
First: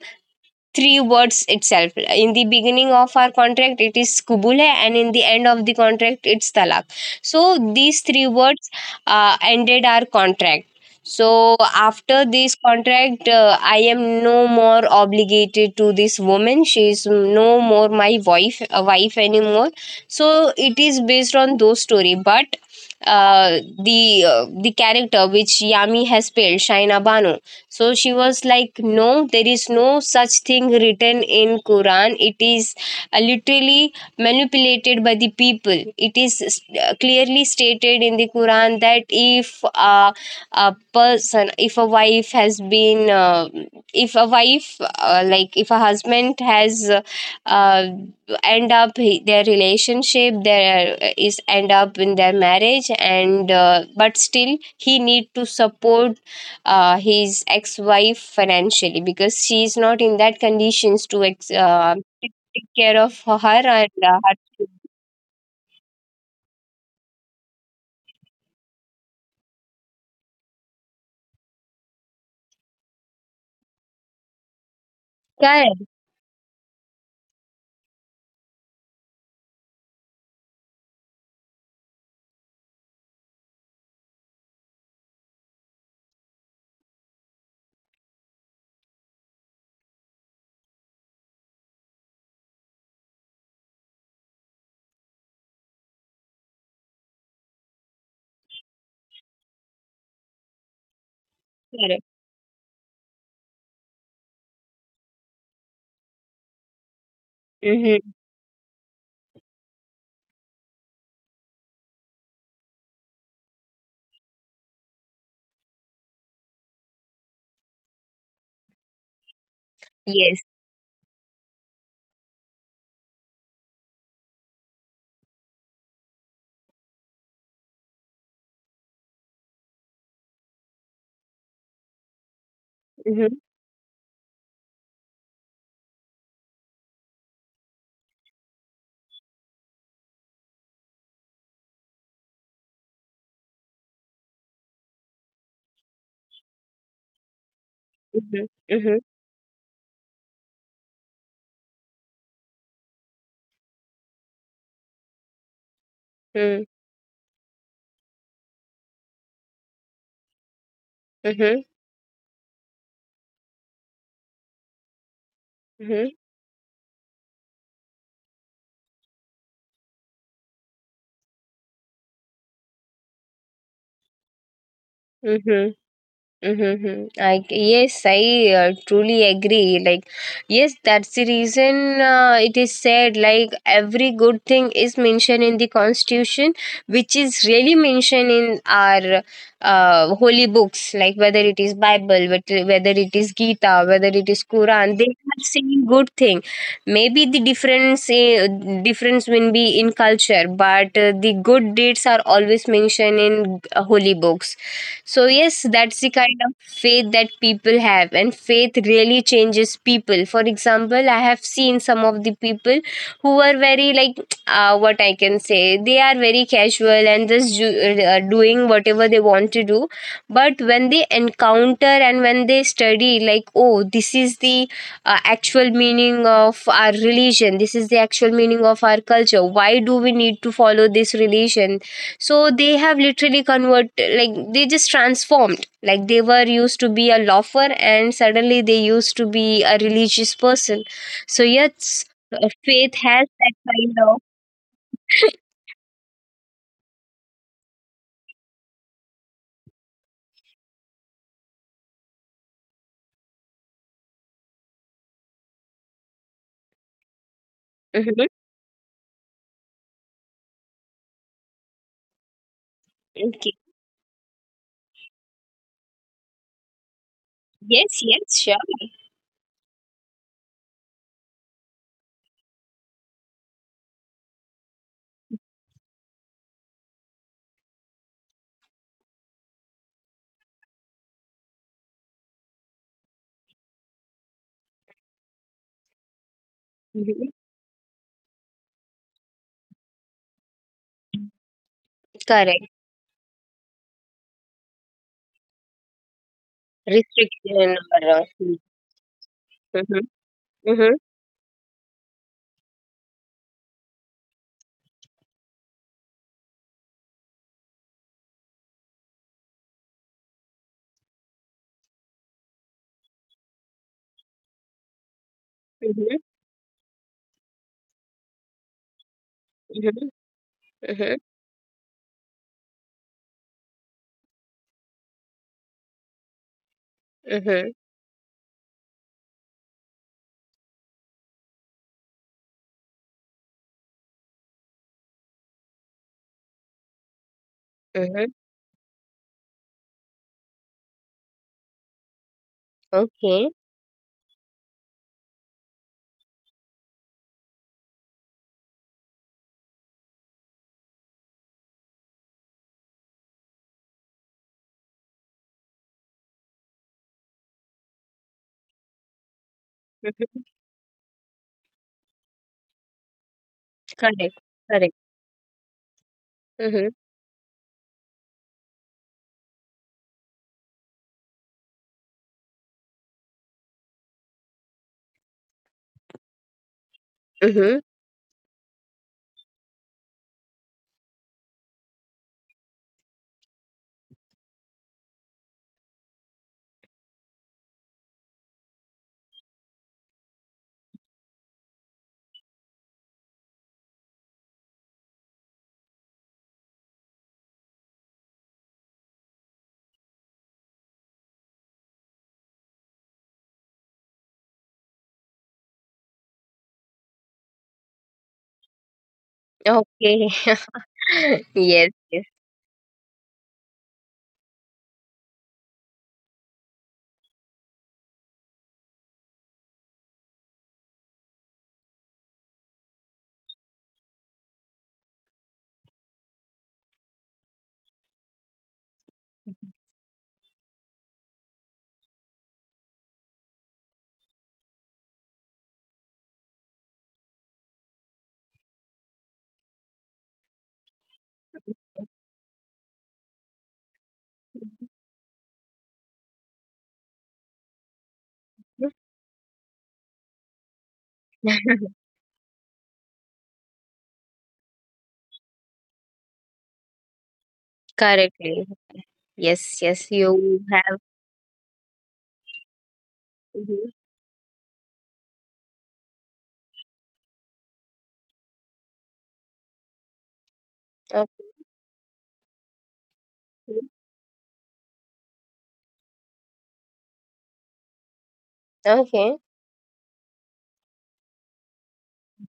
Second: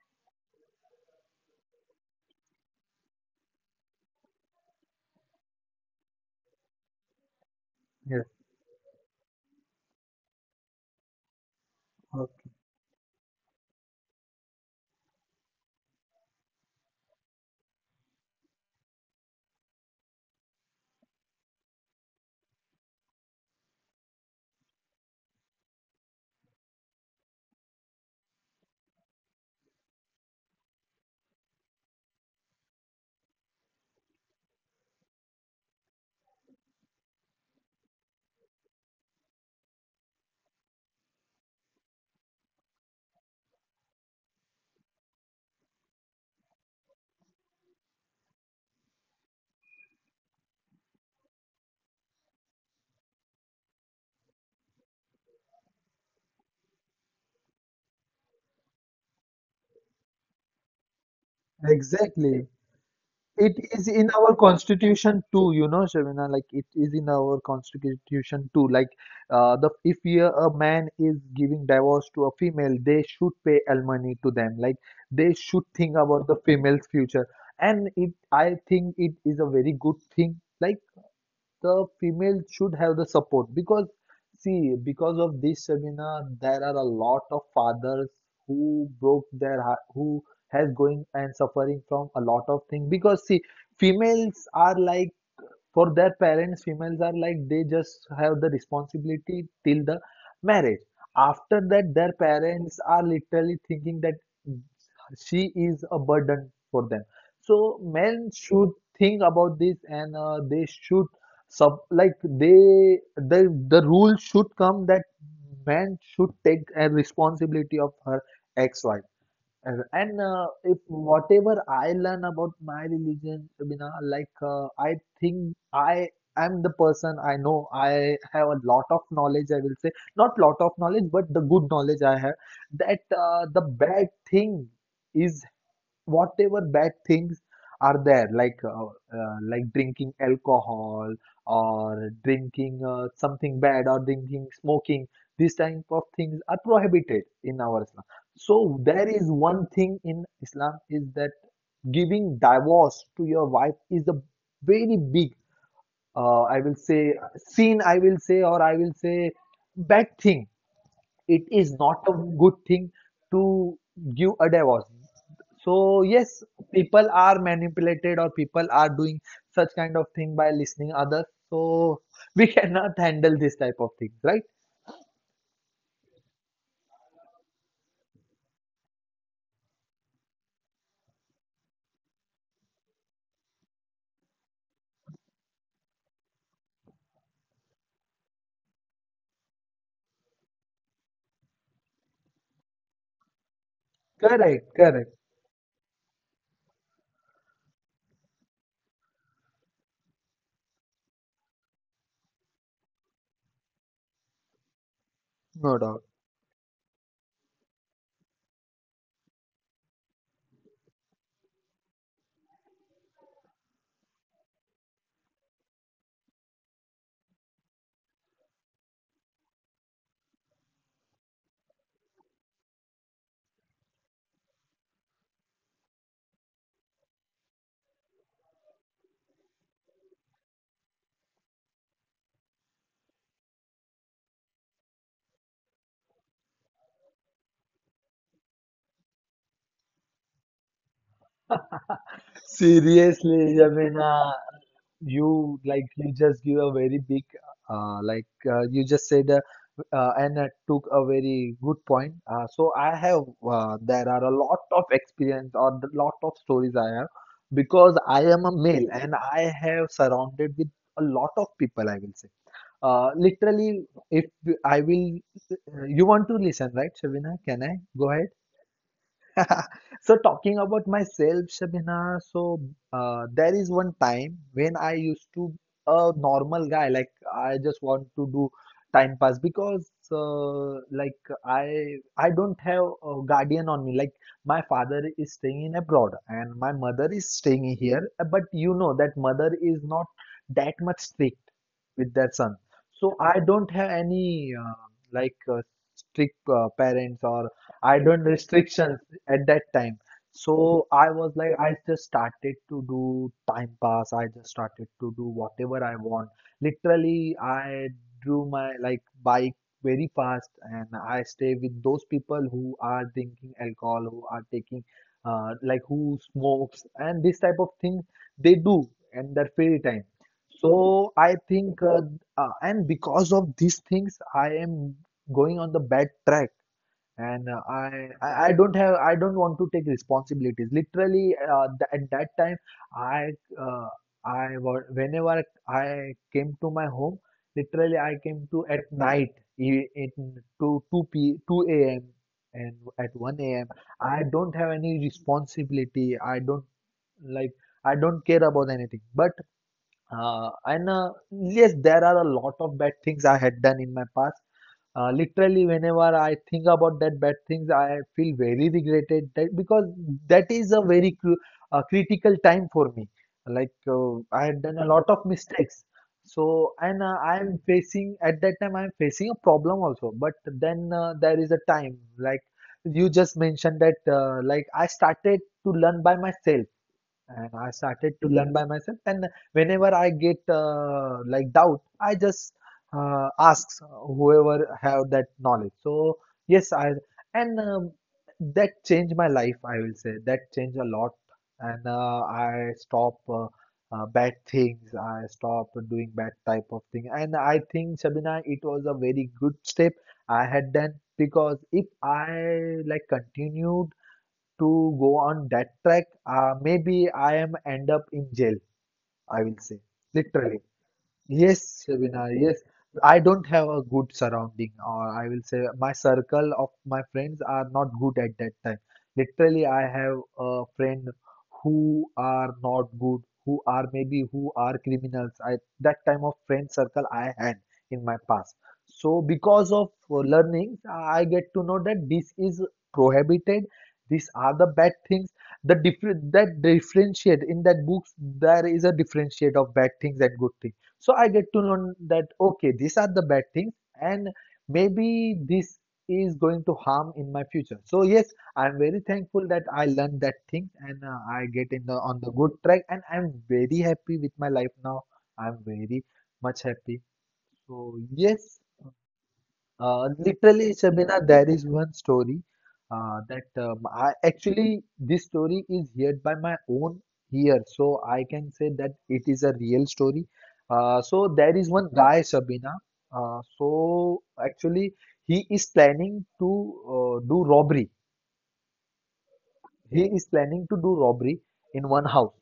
[SPEAKER 1] three words itself. In the beginning of our contract, it is kubule, and in the end of the contract, it's talak. So these three
[SPEAKER 2] Yes.
[SPEAKER 1] words ended our contract. So after
[SPEAKER 2] Okay.
[SPEAKER 1] this contract, I am no more obligated to this woman. She is no more my wife, wife anymore. So it is based on those story, but uh, the character which Yami has played, Shaina Banu, so she was like, no, there is no such thing written in quran. It is literally manipulated by the people. It is clearly stated in the quran that if a wife has been if a wife, if a husband has uh, end up, their relationship, there is end up in their marriage, and but still he need to support his ex-wife financially because she's not in that conditions to
[SPEAKER 2] Exactly.
[SPEAKER 1] take care of
[SPEAKER 2] It
[SPEAKER 1] her
[SPEAKER 2] is
[SPEAKER 1] and
[SPEAKER 2] in our
[SPEAKER 1] her children.
[SPEAKER 2] constitution too, you know, Shavina. Like it is in our constitution too. Like the if we, a man is giving divorce to a female, they should pay alimony to them. Like they should
[SPEAKER 1] Correct,
[SPEAKER 2] think about the female's future. And it, I think it is a very good thing. Like the female should have the support because see because of this seminar there are a lot of fathers who broke their heart who has going and suffering from a lot of things because see females are like for their parents females are like they just have the responsibility till the marriage after that
[SPEAKER 1] correct.
[SPEAKER 2] their parents are literally thinking that she is a burden for them so
[SPEAKER 1] Mm-hmm.
[SPEAKER 2] men should think about this and they should sub like they the the rule should come that man should take a responsibility of her ex-wife and and,
[SPEAKER 1] Yes.
[SPEAKER 2] uh, if whatever I learn about my religion, Bina, like I think I am the person I know. I have a lot of knowledge. I will say not lot of knowledge, but the good knowledge I have that
[SPEAKER 1] Mm-hmm.
[SPEAKER 2] the bad thing is whatever bad things are there like drinking alcohol or drinking something bad or drinking smoking these type of things are prohibited in our Islam.
[SPEAKER 1] Mm-hmm.
[SPEAKER 2] So
[SPEAKER 1] Mm-hmm.
[SPEAKER 2] there is one thing in Islam is that giving divorce to your wife is a very big I
[SPEAKER 1] Mm-hmm.
[SPEAKER 2] will say sin I will say or I will say bad thing. It is not a good thing to give a divorce. So
[SPEAKER 1] Mm-hmm.
[SPEAKER 2] yes, people are manipulated or people are doing such kind of thing by listening others. So we cannot handle this type of things, right?
[SPEAKER 1] Mm-hmm. Mm-hmm. Like yes, I truly agree. Like yes, that's the reason it is said like every good thing is mentioned in the constitution, which is really mentioned in our holy books. Like whether it is Bible, whether it is Gita, whether it is
[SPEAKER 2] Correct,
[SPEAKER 1] Quran, they
[SPEAKER 2] correct,
[SPEAKER 1] are saying good thing. Maybe the difference will be in culture, but the good deeds are always mentioned in holy books. So, yes,
[SPEAKER 2] no
[SPEAKER 1] that's the
[SPEAKER 2] doubt.
[SPEAKER 1] kind of faith that people have, and faith really changes people. For example, I have seen some of the people who are very, like, what I can say, they are very casual and just doing whatever they want to do. But when they encounter and when they study, like, oh, this is the actual meaning of our religion, this is the actual meaning of our culture, why do we need to follow this religion? So they have literally convert, like they just transformed, like they were used to be a loafer and suddenly they used to be a religious person. So yes, faith has
[SPEAKER 2] Seriously,
[SPEAKER 1] that kind
[SPEAKER 2] Jamina.
[SPEAKER 1] of
[SPEAKER 2] You like you just give a very big like you just said and took a very good point so I have there are a lot of experience or a lot of stories I have because
[SPEAKER 1] Mhm.
[SPEAKER 2] I am a male and I have surrounded with a lot of people I will say
[SPEAKER 1] Okay.
[SPEAKER 2] literally if I will you want to listen right Shavina can I
[SPEAKER 1] Yes,
[SPEAKER 2] go
[SPEAKER 1] yes,
[SPEAKER 2] ahead.
[SPEAKER 1] sure.
[SPEAKER 2] So talking about myself, Shabina, so there is one time when I used to a normal guy, like I just want to do time pass because like I don't have a guardian on me. Like my father is staying in abroad and my mother
[SPEAKER 1] Mhm.
[SPEAKER 2] is staying here, but you know that mother is not that much strict with their son.
[SPEAKER 1] Correct.
[SPEAKER 2] So I don't have any like strict parents or
[SPEAKER 1] Restriction
[SPEAKER 2] I
[SPEAKER 1] or
[SPEAKER 2] don't restrictions at that
[SPEAKER 1] Mhm.
[SPEAKER 2] time. So
[SPEAKER 1] Mhm.
[SPEAKER 2] I was like, I just started to do time pass. I just started to do whatever I want. Literally, I drew my like bike very fast, and I stay with those people who are drinking alcohol, who are taking, like
[SPEAKER 1] Mhm.
[SPEAKER 2] who smokes and this type of thing they do in their free time.
[SPEAKER 1] Mhm.
[SPEAKER 2] So
[SPEAKER 1] Mhm.
[SPEAKER 2] I think, and because of these things, I am going on the bad track and uh,
[SPEAKER 1] Mhm.
[SPEAKER 2] I, I I don't have I don't want to take responsibilities. Literally, th at that time, I uh, whenever I came to my home, literally I
[SPEAKER 1] Mhm.
[SPEAKER 2] came to at night e- in to 2 a.m. and at
[SPEAKER 1] Okay.
[SPEAKER 2] 1 a.m. I don't have any responsibility. I don't like I don't care about anything. But and yes, there are a lot of bad things I had done in my past. Literally, whenever I think about that bad things, I feel very regretted that because
[SPEAKER 1] Mhm.
[SPEAKER 2] that is a very critical time for me. Like
[SPEAKER 1] Correct,
[SPEAKER 2] I had done a
[SPEAKER 1] correct.
[SPEAKER 2] lot of mistakes, so
[SPEAKER 1] Mhm.
[SPEAKER 2] and I am facing at that time I am facing a problem also. But then there is a time like you just mentioned that like I started to learn by myself and I
[SPEAKER 1] Mhm.
[SPEAKER 2] started to learn by myself. And whenever I get like doubt, I just ask whoever have that knowledge. So yes, I and that changed my life. I will say that changed a lot, and uh, I stop bad things. I stop doing bad type of thing. And I think Shabina, it was a very good step I had done because if I like continue to go on that track, maybe I am end up in jail, I will say,
[SPEAKER 1] Okay.
[SPEAKER 2] literally. Yes,
[SPEAKER 1] Yes, yes.
[SPEAKER 2] Shabina, yes. I don't have a good surrounding, or I will say my circle of my friends are not good at that time. Literally, I have a friend who are not good, who are maybe who are criminals. I that time of friend circle I had in my past. So because of learnings, I get to know that this is prohibited. These are the bad things. The different that differentiate in that books there is a differentiate of bad things and good things. So I get to know that okay these are the bad things, and maybe this is going to harm in my future. So yes, I'm very thankful that I learned that thing and I get in the on the good track and I'm very happy with my life now. I'm very much happy. So yes,
[SPEAKER 1] Correctly. Yes, yes, you
[SPEAKER 2] literally,
[SPEAKER 1] have.
[SPEAKER 2] Shabina, there is one story uh, that
[SPEAKER 1] Hmm.
[SPEAKER 2] um, I actually this story is heard by my own ear, so I can say that it is a real story. So
[SPEAKER 1] Okay.
[SPEAKER 2] there is one guy, Shabina. So actually, he is planning to do robbery,
[SPEAKER 1] Okay.
[SPEAKER 2] he is planning to do robbery in one house.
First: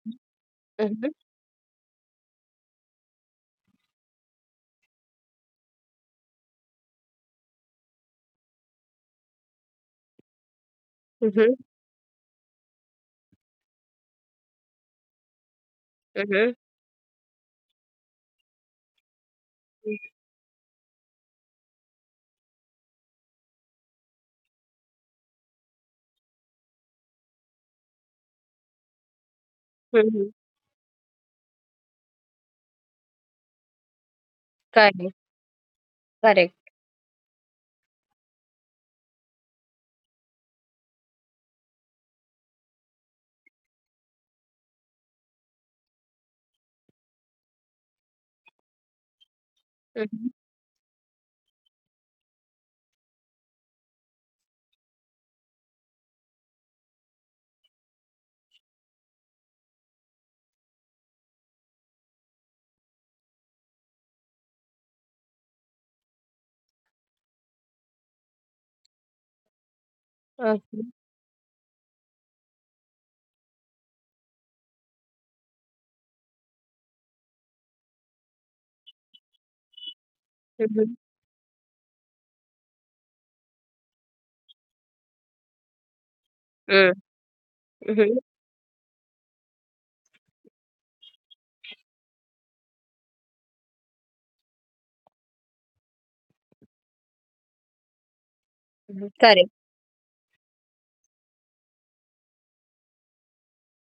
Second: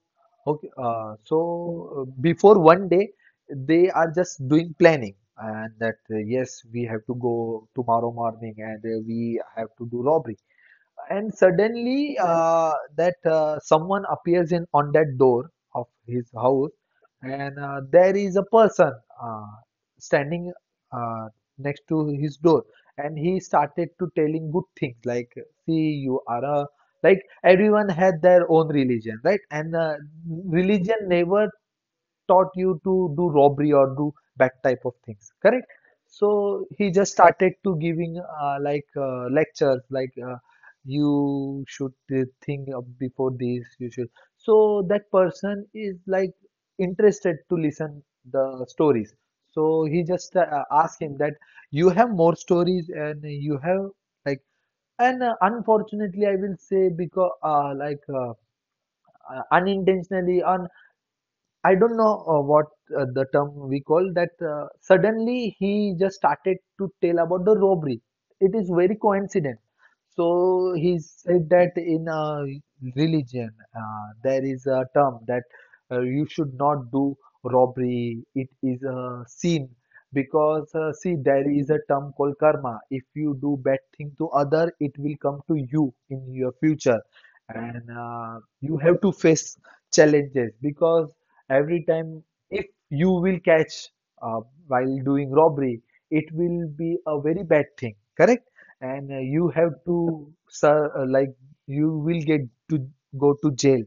[SPEAKER 2] Okay,
[SPEAKER 1] Mm-hmm.
[SPEAKER 2] so before one day, they are just doing planning, and that yes, we have to go tomorrow morning, and we have to do robbery. And
[SPEAKER 1] Mm-hmm.
[SPEAKER 2] suddenly that someone appears in on that door of his
[SPEAKER 1] Mm-hmm.
[SPEAKER 2] house and there is a person uh, standing uh, next to his door and he started to telling good things like see you are a like everyone had their own religion right and
[SPEAKER 1] Mm-hmm.
[SPEAKER 2] religion never taught you to do robbery or do that type of
[SPEAKER 1] Correct.
[SPEAKER 2] things correct.
[SPEAKER 1] Correct.
[SPEAKER 2] So he just started to giving lectures like you should think of before this you should. So that person is like interested to listen the stories. So he
[SPEAKER 1] Mm-hmm.
[SPEAKER 2] just asked him that you have more stories and you have like, and unfortunately I will say because unintentionally or I don't know what the term we call that. Suddenly, he just started to tell about the robbery. It is very coincident. So
[SPEAKER 1] Okay.
[SPEAKER 2] he said that in religion, there is a term that you should not do robbery. It is a sin because
[SPEAKER 1] Mm-hmm.
[SPEAKER 2] see, there is a term called karma. If you do bad thing to other, it will come to you in your
[SPEAKER 1] Mm-hmm.
[SPEAKER 2] future, and
[SPEAKER 1] Mm-hmm.
[SPEAKER 2] you have to face challenges because every time if you will catch uh, while doing robbery it will be a very bad thing correct,
[SPEAKER 1] Mm-hmm.
[SPEAKER 2] and
[SPEAKER 1] Correct.
[SPEAKER 2] you have to sir like you will get to go to jail.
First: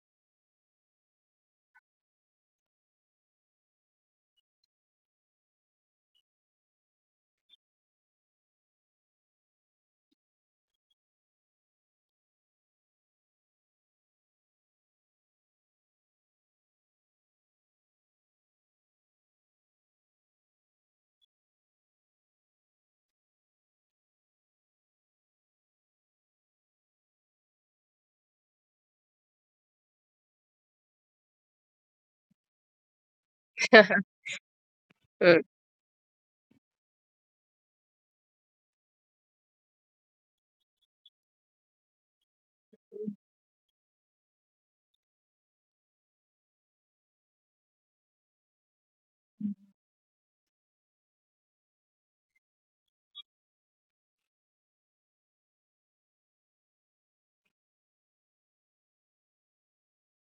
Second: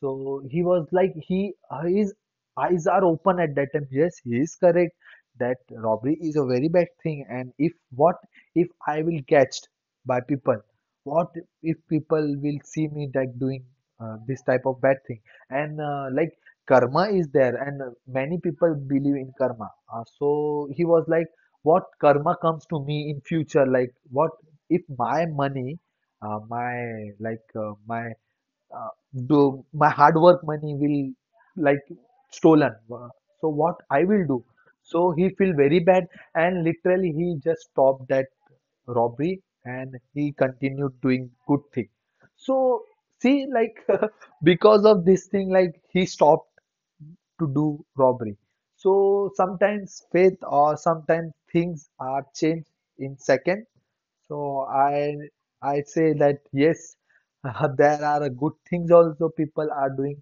[SPEAKER 2] So he was like he his eyes are open at that time yes he is correct that robbery is a very bad thing and if what if I will catched by people, what if people will see me that doing this type of bad thing, and like karma is there and many people believe in karma. So he was like what karma comes to me in future, like what if my money uh, my like uh, my uh, do my hard work money will like stolen. Uh, so what I will do. So he
[SPEAKER 1] Mm.
[SPEAKER 2] feel very bad and literally he just stopped that robbery and he continued doing good thing. So see like because of this thing like he stopped to do robbery. So sometimes faith or sometimes things are changed in second. So I say that yes, there are good things also people are doing,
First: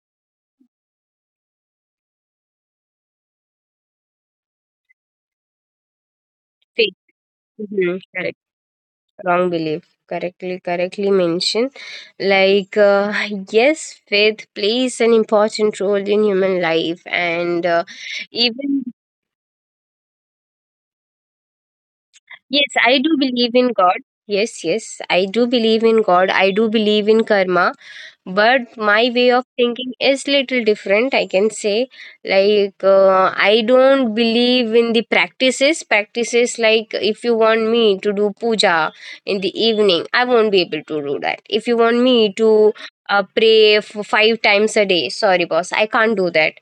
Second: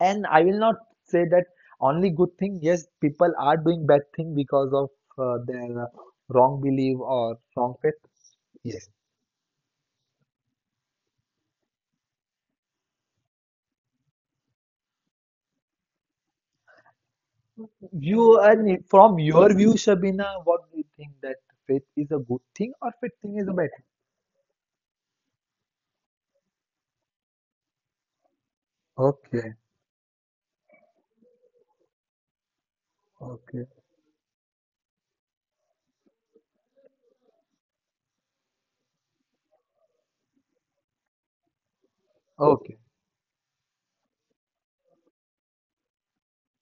[SPEAKER 2] and I will not say that only good thing. Yes, people are doing bad thing because of their wrong
[SPEAKER 1] Fake.
[SPEAKER 2] belief or wrong
[SPEAKER 1] Mm-hmm.
[SPEAKER 2] faith.
[SPEAKER 1] Correct.
[SPEAKER 2] Yes,
[SPEAKER 1] Wrong belief. Correctly, correctly mentioned. Like, yes, faith plays an important role in human life, and
[SPEAKER 2] you
[SPEAKER 1] even
[SPEAKER 2] and from your view, Shabina, what do you think that faith is a good
[SPEAKER 1] Yes,
[SPEAKER 2] thing or
[SPEAKER 1] I
[SPEAKER 2] faith
[SPEAKER 1] do
[SPEAKER 2] thing is a
[SPEAKER 1] believe
[SPEAKER 2] bad
[SPEAKER 1] in
[SPEAKER 2] thing?
[SPEAKER 1] God. Yes, yes, I do believe in God. I do believe in karma. But my way of
[SPEAKER 2] Okay,
[SPEAKER 1] thinking is little different, I can say. Like, I
[SPEAKER 2] okay,
[SPEAKER 1] don't believe in the practices. Practices like if you want me to do puja in the evening, I won't be able to do that. If you want me to
[SPEAKER 2] okay.
[SPEAKER 1] pray five times a day, sorry, boss, I can't do that.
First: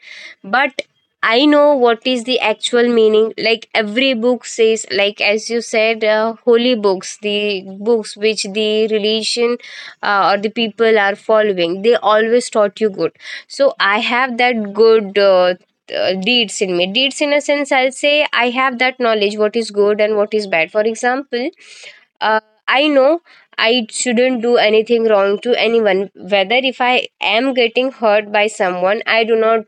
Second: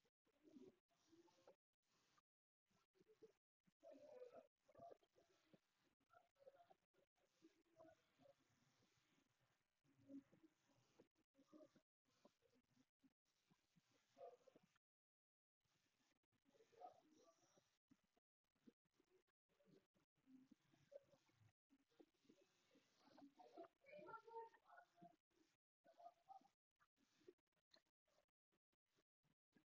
[SPEAKER 1] But I know what is the actual meaning. Like every book says, like as you said, holy books, the books which the religion or the people are following, they always taught you good. So I have that good deeds in me. Deeds in a sense, I'll say I have that knowledge what is good and what is bad. For example, uh, I know I shouldn't do anything wrong to anyone. Whether if I am getting hurt by someone, I do not,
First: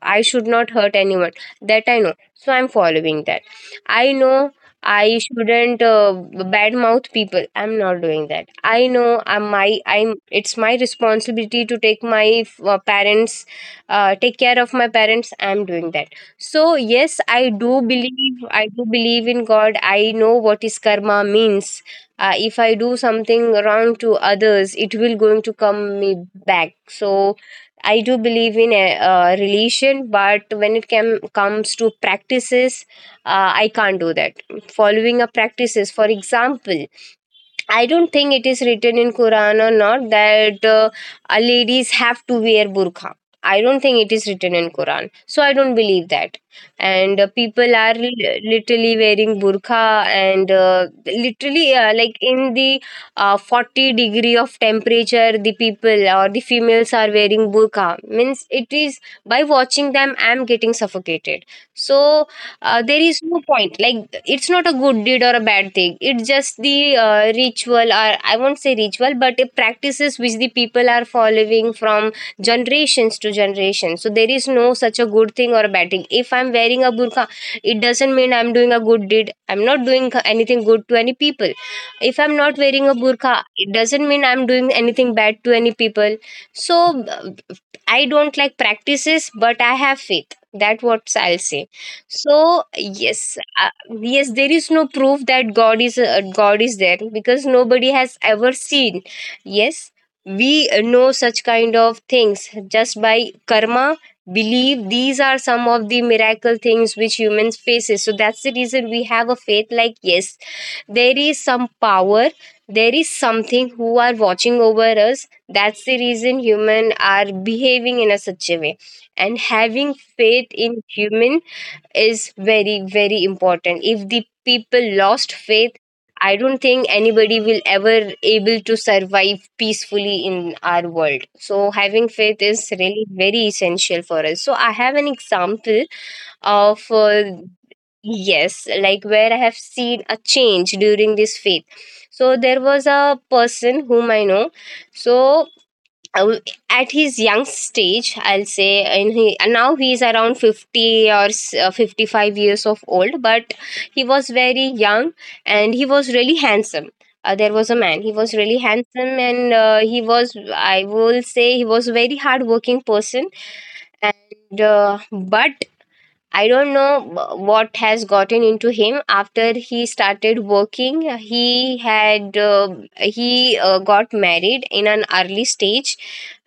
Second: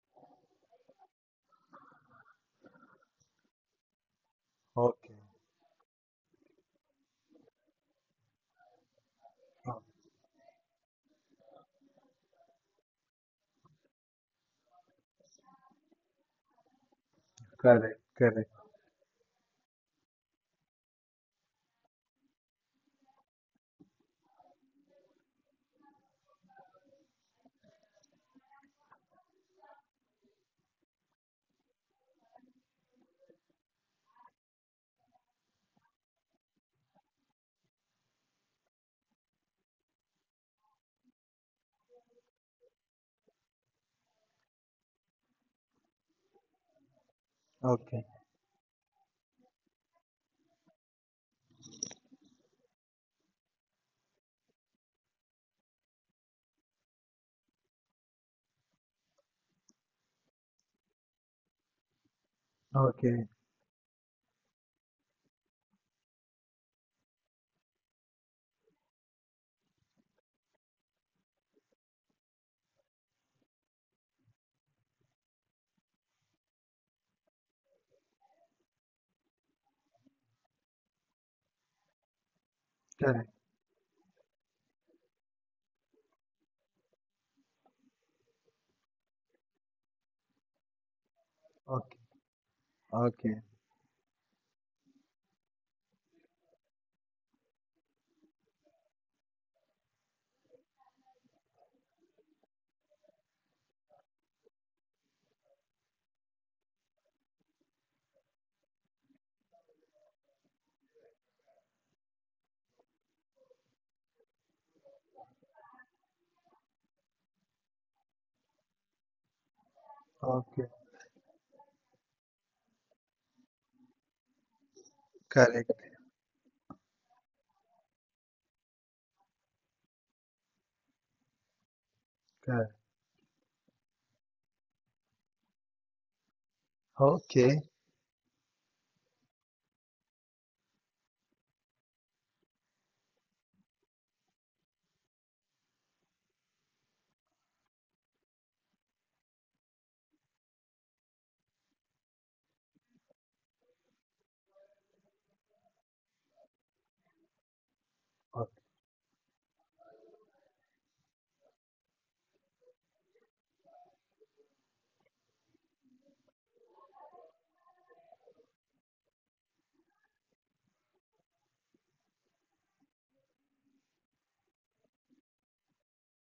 [SPEAKER 1] I should not hurt anyone. That I know. So I'm following that. I know I
[SPEAKER 2] Okay,
[SPEAKER 1] shouldn't badmouth people. I'm not doing that. I know I'm my, I'm. It's my responsibility to take my parents, take care of my parents. I'm doing that. So yes, I do
[SPEAKER 2] correct,
[SPEAKER 1] believe.
[SPEAKER 2] correct.
[SPEAKER 1] I do believe in God. I know what is karma means. If I do something wrong to others, it will going to come me back, so I do believe in a relation, but when it comes to practices, I can't do that, following a practices. For example, I don't think it is written in Quran or not that ladies have to wear burqa. I don't think it is written in Quran, so I don't believe that. And people are
[SPEAKER 2] Okay,
[SPEAKER 1] literally wearing burqa, and literally like in the 40 degree of temperature, the people or the females are wearing burqa. Means it is, by watching them, I am getting suffocated. So there is
[SPEAKER 2] okay,
[SPEAKER 1] no point, like it's not a good deed or a bad thing, it's just the ritual, or I won't say ritual, but practices which the people are following from generations to generation. So there is no such a good thing or a bad thing. If I'm wearing a burqa, it doesn't mean I'm doing a good deed, I'm not doing anything good to any people. If I'm not wearing a
[SPEAKER 2] correct.
[SPEAKER 1] burqa, it doesn't mean I'm doing anything bad to any people. So I don't like practices, but I have faith. That what I'll say.
[SPEAKER 2] Okay,
[SPEAKER 1] So yes,
[SPEAKER 2] okay,
[SPEAKER 1] yes, there is no proof that God is there, because nobody has ever seen. Yes, we know such kind of things just by karma. Believe these are some of the miracle things which humans faces. So that's the reason we have a faith. Like, yes, there is some power, there is something who are watching over us. That's the reason human are behaving in a such a way, and having faith
[SPEAKER 2] okay,
[SPEAKER 1] in human is very, very important. If the people lost faith,
[SPEAKER 2] correct,
[SPEAKER 1] I don't think anybody will ever able to survive peacefully in our world. So having faith is
[SPEAKER 2] correct.
[SPEAKER 1] really very essential for us. So I have an example of
[SPEAKER 2] Okay,
[SPEAKER 1] yes, like, where I have seen a change during this faith. So there was a person whom I know. So uh, at his young stage, I'll say, and now he is around 50 or 55 years of old, but he was very young and he was really handsome. There was a man, he was really handsome, and he was, I will say, he was a very hard working person. And, uh, but I don't know what has gotten into him after he started working. He got married in an early stage,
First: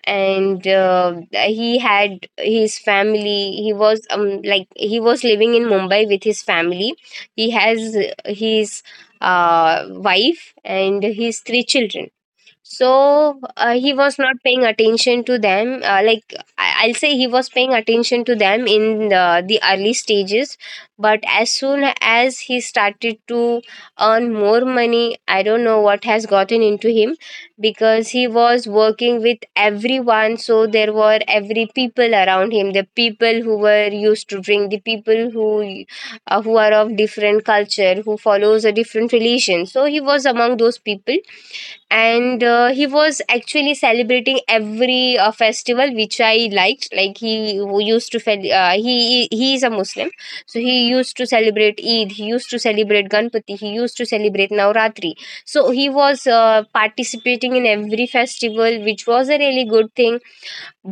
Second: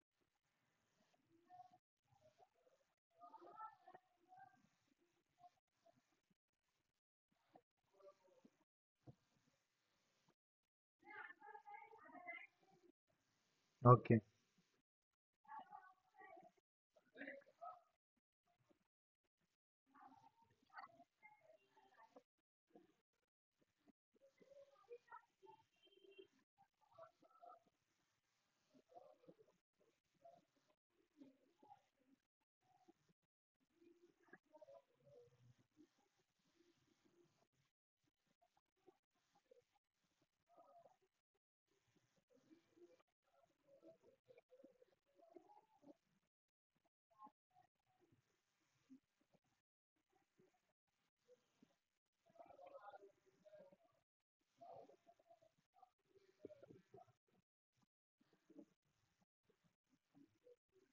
[SPEAKER 1] and he had his family. He was, like, he was living in Mumbai with his family. He has his wife and his three children. So he
[SPEAKER 2] okay,
[SPEAKER 1] was not paying attention to them, like I'll say he was paying attention to them in the early stages, but as soon as he started to earn more money, I don't know what has gotten into him, because he was working with everyone, so there were every people around him, the people who were used to drink, the people who are of different culture, who follows a different religion. So he was among those people, and he was actually celebrating every festival, which I liked. Like, he is a Muslim, so he used to celebrate Eid, he used to celebrate Ganpati, he used to celebrate Navratri. So he was participating in every festival, which was a really good thing.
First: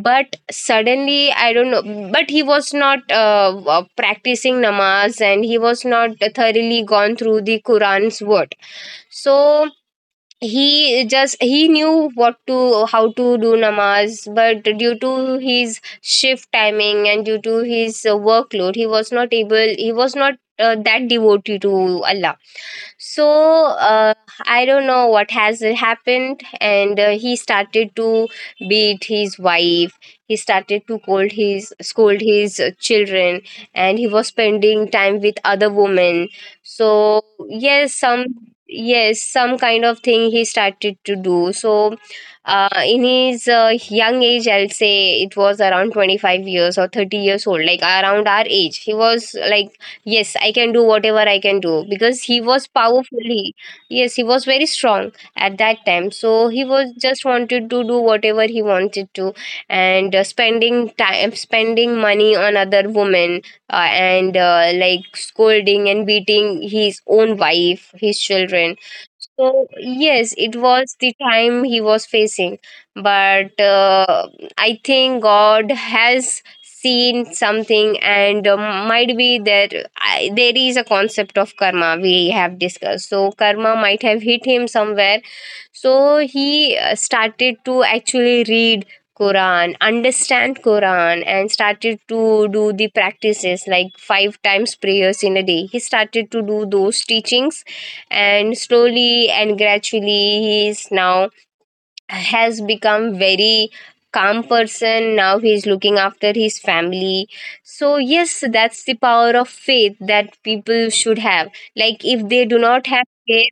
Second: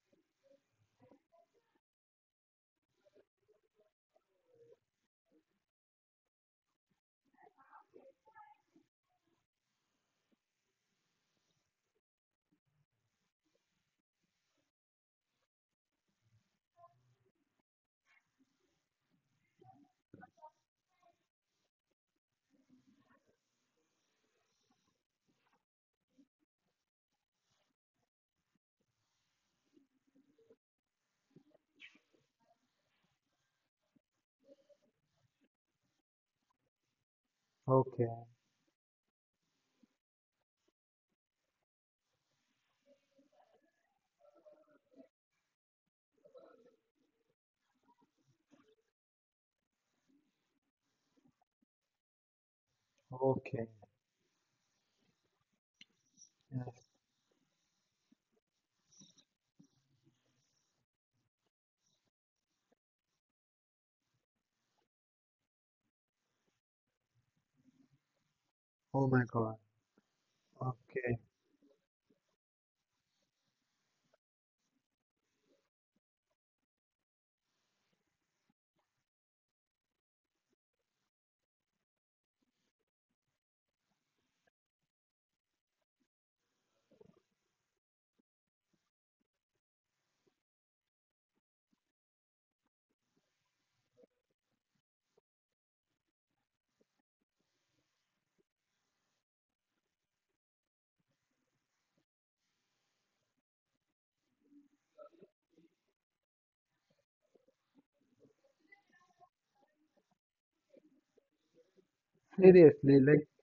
[SPEAKER 1] But suddenly, I don't know, but he was not practicing namaz, and he was not thoroughly gone through the Quran's word. So he knew what to how to do namaz, but due to his shift timing and due to his workload, he was not that devotee to Allah. So uh, I don't know what has happened, and he started to beat his wife, he started to scold his children, and he was spending time with other women. So yes,
[SPEAKER 2] okay, okay,
[SPEAKER 1] some kind of thing he started to do. So in his young age, I'll say, it was around 25 years or 30 years old, like around our age. He was like, yes, I can do whatever I can do, because he was powerfully.
[SPEAKER 2] okay.
[SPEAKER 1] Yes, he was very strong at that time, so he
[SPEAKER 2] Yes.
[SPEAKER 1] was just wanted to do whatever he wanted to, and spending time, spending money on other women, and like scolding and beating his own wife, his children.
[SPEAKER 2] Oh my God.
[SPEAKER 1] So yes, it was the
[SPEAKER 2] Okay.
[SPEAKER 1] time he was facing, but I think God has seen something, and might be there is a concept of karma we have discussed. So karma might have hit him somewhere. So he started to actually read Quran, understand Quran, and started to do the practices, like five times prayers in a day, he started to do those teachings. And slowly and gradually, he is now has become very calm person. Now he is looking after his family. So yes, that's the power of faith that people should have. Like, if they do not have
[SPEAKER 2] Seriously, like,
[SPEAKER 1] faith,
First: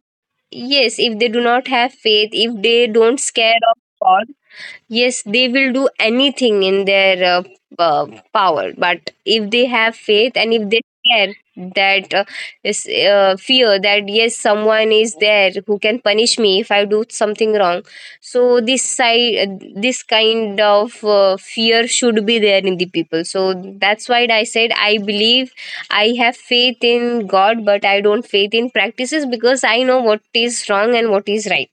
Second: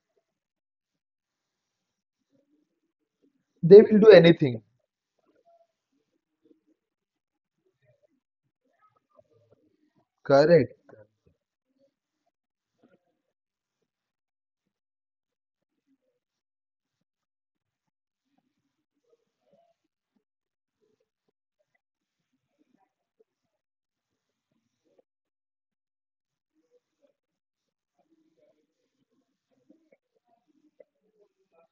[SPEAKER 1] yes, if they do not have faith, if they don't scare of
[SPEAKER 2] they will do
[SPEAKER 1] God,
[SPEAKER 2] anything.
[SPEAKER 1] yes, they will do anything in their uh, power. But if they have faith and if they
[SPEAKER 2] Correct,
[SPEAKER 1] care, that is, fear, that yes, someone is there who can punish me if I do something wrong. So this kind of fear should be there in the people. So that's why I said I believe, I have faith in God, but I don't faith in practices, because I know what is wrong and what is right.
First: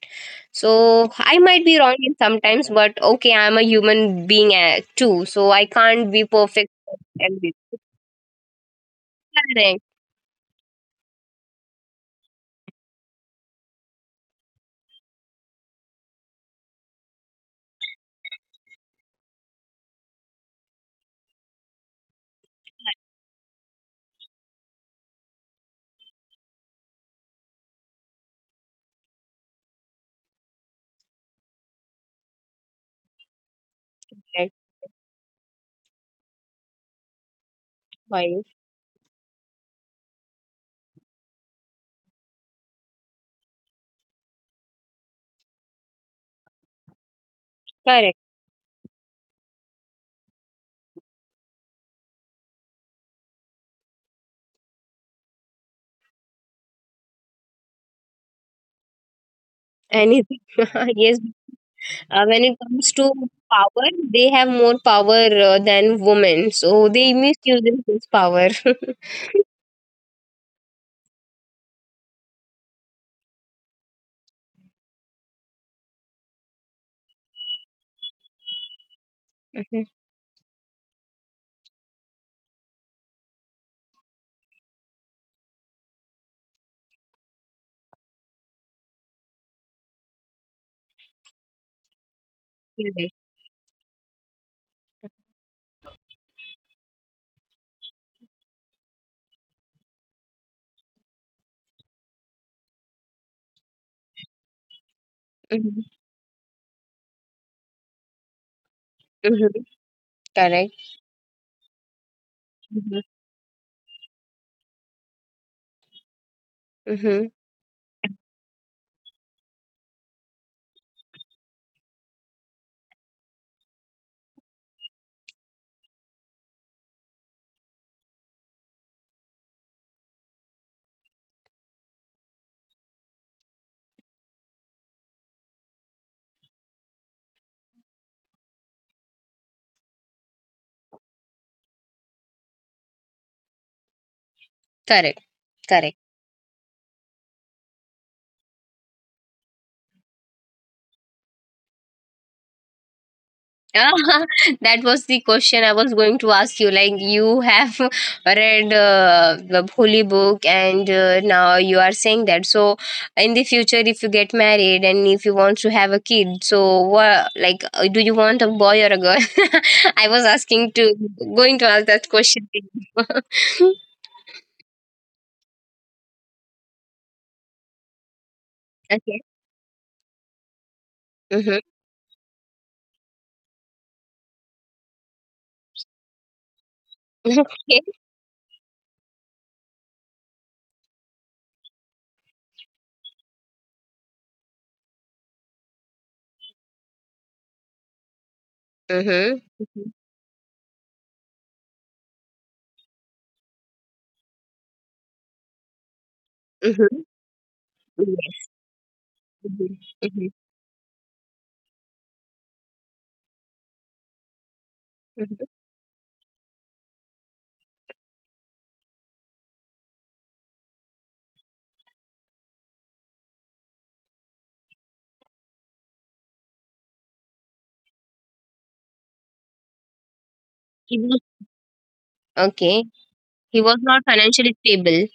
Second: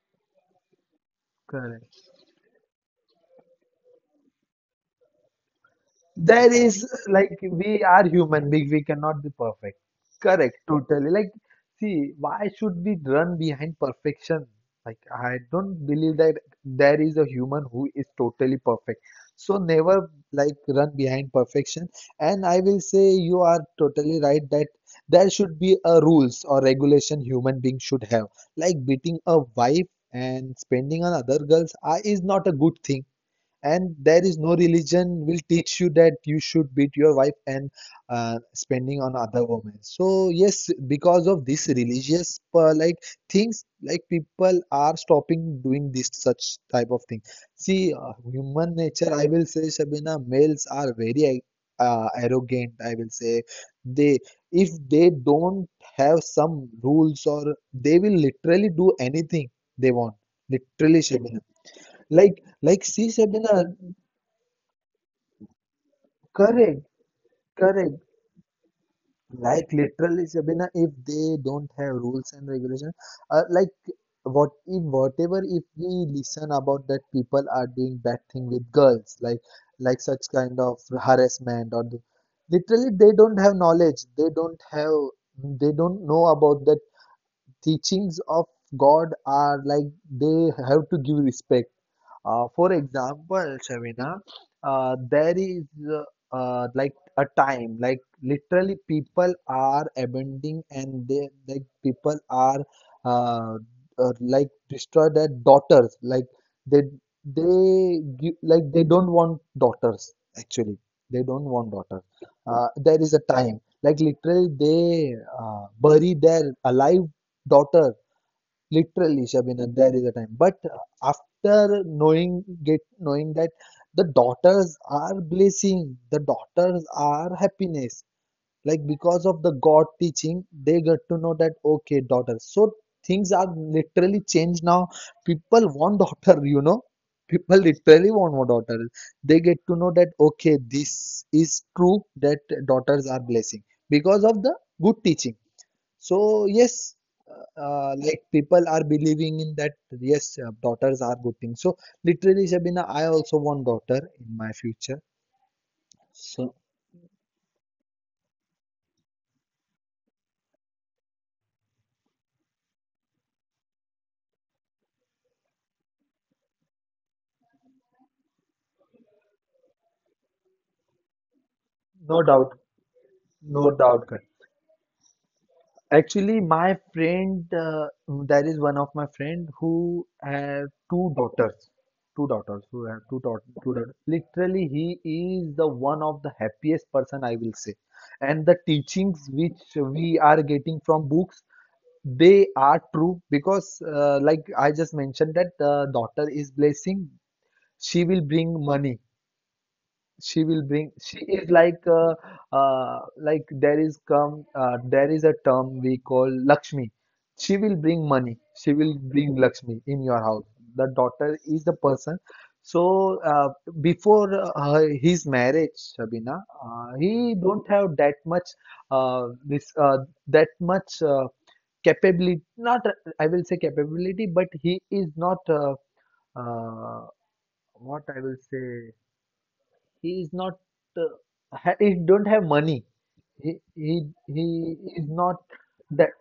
[SPEAKER 1] So I might be wrong
[SPEAKER 2] correct.
[SPEAKER 1] in sometimes, but okay, I'm a human being, too, so I can't be
[SPEAKER 2] There
[SPEAKER 1] perfect.
[SPEAKER 2] is,
[SPEAKER 1] At
[SPEAKER 2] like,
[SPEAKER 1] everything.
[SPEAKER 2] we are human being, we cannot be perfect.
[SPEAKER 1] Correct,
[SPEAKER 2] Correct, totally, like, see, why should we run behind perfection? Like, I don't believe that there is a human who is totally perfect, so never, like, run behind perfection. And I will say you are totally right that there should be a rules or regulation human being should have. Like, beating a wife and spending on other girls are, is not a good thing, and there is
[SPEAKER 1] correct,
[SPEAKER 2] no religion will teach you that you should beat your wife and
[SPEAKER 1] point,
[SPEAKER 2] spending on other women. So yes, because of this religious like things, like people are stopping doing this such type of thing. See,
[SPEAKER 1] correct.
[SPEAKER 2] human nature, I will say, Shabina, males are very arrogant, I will say, they, if they don't have some rules, or they will literally do anything they want.
[SPEAKER 1] Anything,
[SPEAKER 2] Literally,
[SPEAKER 1] yes.
[SPEAKER 2] Shabina, like
[SPEAKER 1] When it
[SPEAKER 2] like
[SPEAKER 1] comes
[SPEAKER 2] see,
[SPEAKER 1] to
[SPEAKER 2] Shabina.
[SPEAKER 1] power, they have more power than women,
[SPEAKER 2] Correct,
[SPEAKER 1] so they misuse
[SPEAKER 2] correct.
[SPEAKER 1] this power.
[SPEAKER 2] Like literally, Sabina, if they don't have rules and regulations, like, what if, whatever, if we listen about that people are doing bad thing with girls, like,
[SPEAKER 1] Mhm.
[SPEAKER 2] such kind of harassment or the, literally they don't have knowledge. They don't have, they don't know about the teachings of God are, like they have to give respect. For
[SPEAKER 1] Correct.
[SPEAKER 2] example, Shavina, there is uh, like a time, like literally people are abandoning, and they, like, people are uh, like destroy their daughters,
[SPEAKER 1] Mhm.
[SPEAKER 2] like, they they give, like they don't want
[SPEAKER 1] Mhm.
[SPEAKER 2] daughters actually. They
[SPEAKER 1] Correct.
[SPEAKER 2] don't want daughters. There is a
[SPEAKER 1] Mhm.
[SPEAKER 2] time, like literally they bury their alive
[SPEAKER 1] Mhm.
[SPEAKER 2] daughter. Literally, Shabina, there is a time. But after knowing, get knowing that the daughters are blessing, the daughters are happiness. Like, because of the God teaching, they get to know that okay, daughters. So, things are literally changed now. People want daughter. People literally want more daughters. They get to know that okay, this is true that daughters are blessing because of the good teaching.
[SPEAKER 1] Correct.
[SPEAKER 2] So
[SPEAKER 1] Correct.
[SPEAKER 2] yes, like people are believing in that, yes, daughters are good things. So literally, Shabina, I also want daughter in my
[SPEAKER 1] Yeah,
[SPEAKER 2] future.
[SPEAKER 1] that was the question I
[SPEAKER 2] So,
[SPEAKER 1] was going to ask you. Like, you have read the holy book, and now you are saying that. So, in the future, if you get married and if you want to have a kid, so what? Like, do you want a boy or a girl? I was asking to
[SPEAKER 2] no
[SPEAKER 1] going to
[SPEAKER 2] doubt,
[SPEAKER 1] ask that question to
[SPEAKER 2] no doubt. Karan.
[SPEAKER 1] you.
[SPEAKER 2] Actually, my friend, that is one of my friend
[SPEAKER 1] Okay.
[SPEAKER 2] who have two daughters, two
[SPEAKER 1] Mm-hmm.
[SPEAKER 2] daughters, who have two daughters, two daughters. Literally, he is the one of the happiest person, I will say, and the teachings which we are getting from books, they are true because, like I just mentioned, that the daughter is blessing. She will bring money.
[SPEAKER 1] Okay.
[SPEAKER 2] She will
[SPEAKER 1] Mm-hmm.
[SPEAKER 2] bring. She is like, like, there is come. There is a term we call Lakshmi. She will
[SPEAKER 1] Mm-hmm.
[SPEAKER 2] bring money. She will
[SPEAKER 1] Mm-hmm.
[SPEAKER 2] bring
[SPEAKER 1] Yes.
[SPEAKER 2] Lakshmi in your house.
[SPEAKER 1] Mm-hmm.
[SPEAKER 2] The
[SPEAKER 1] Mm-hmm.
[SPEAKER 2] daughter is the person. So before his marriage, Shabina,
[SPEAKER 1] Mm-hmm.
[SPEAKER 2] he don't have that much this that much. Capability, not I will say capability, but he is not uh, what I will say, he is not uh, he
[SPEAKER 1] He was
[SPEAKER 2] don't have money, he
[SPEAKER 1] Okay.
[SPEAKER 2] he he
[SPEAKER 1] He was
[SPEAKER 2] is
[SPEAKER 1] not
[SPEAKER 2] not
[SPEAKER 1] financially stable.
[SPEAKER 2] that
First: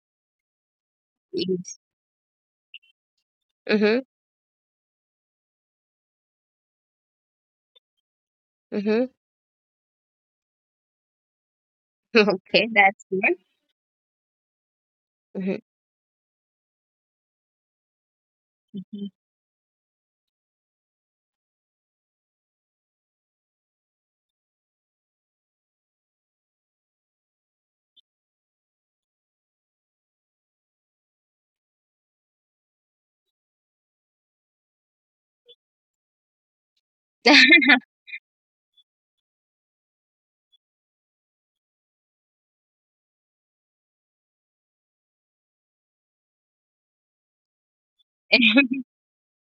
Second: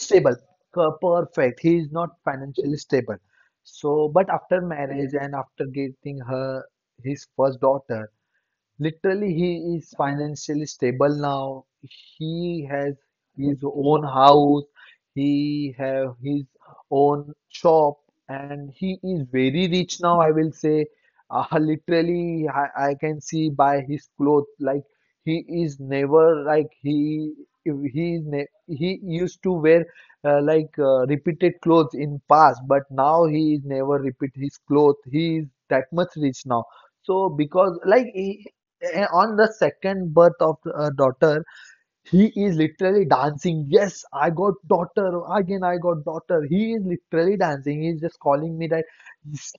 [SPEAKER 2] stable, perfect, he
[SPEAKER 1] Yes.
[SPEAKER 2] is not financially stable. So
[SPEAKER 1] Mhm.
[SPEAKER 2] but after marriage, and after getting her his first daughter,
[SPEAKER 1] Mhm.
[SPEAKER 2] literally, he is financially stable now.
[SPEAKER 1] Okay,
[SPEAKER 2] He has
[SPEAKER 1] that's good.
[SPEAKER 2] his own house.
[SPEAKER 1] Mhm.
[SPEAKER 2] He have his own shop, and he is very rich now, I will say. Literally, I can see by his clothes. Like he is never, like he is ne he used to wear like repeated clothes in past, but now he is never repeat his clothes. He is that much rich now. So because like he, on the second birth of a daughter, he is literally dancing. Yes, I got daughter. Again, I got daughter. He is literally dancing. He is just calling me that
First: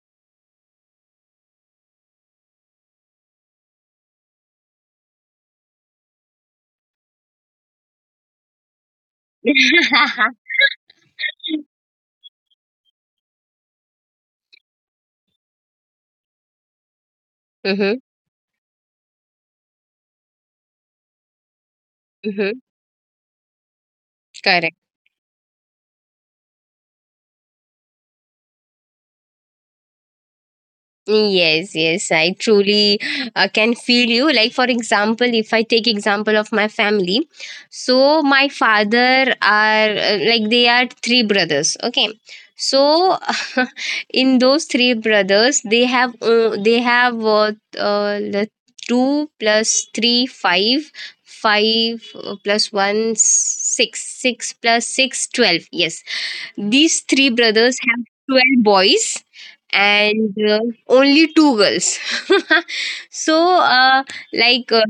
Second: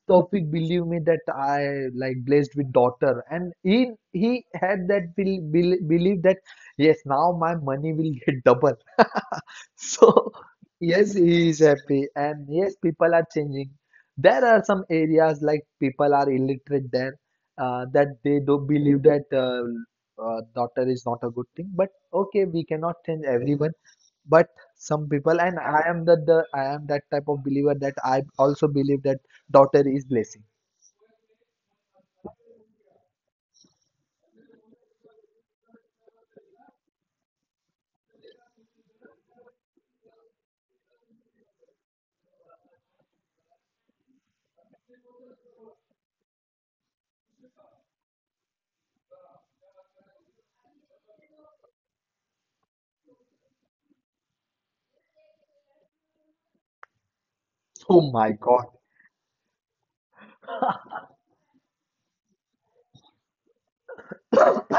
[SPEAKER 2] Tofik, believe me that I like blessed with daughter. And he had that belief that yes, now my money will get double. So yes, he is happy. And yes, people are changing. There are some areas like people are illiterate there,
[SPEAKER 1] Mhm.
[SPEAKER 2] that they do believe that daughter is not a good thing. But okay,
[SPEAKER 1] Mhm.
[SPEAKER 2] we cannot change everyone, but
[SPEAKER 1] Correct.
[SPEAKER 2] some people, and I am the I am that type of believer that I also believe that daughter is blessing.
[SPEAKER 1] Yes, yes, I truly can feel you. Like for example, if I take example of my family, so my father are like they are three brothers. Okay, so in those three brothers, they have the two plus three five five plus one six six plus six 12, yes, these three brothers have
[SPEAKER 2] Oh my
[SPEAKER 1] 12
[SPEAKER 2] God.
[SPEAKER 1] boys and only two girls. So, like,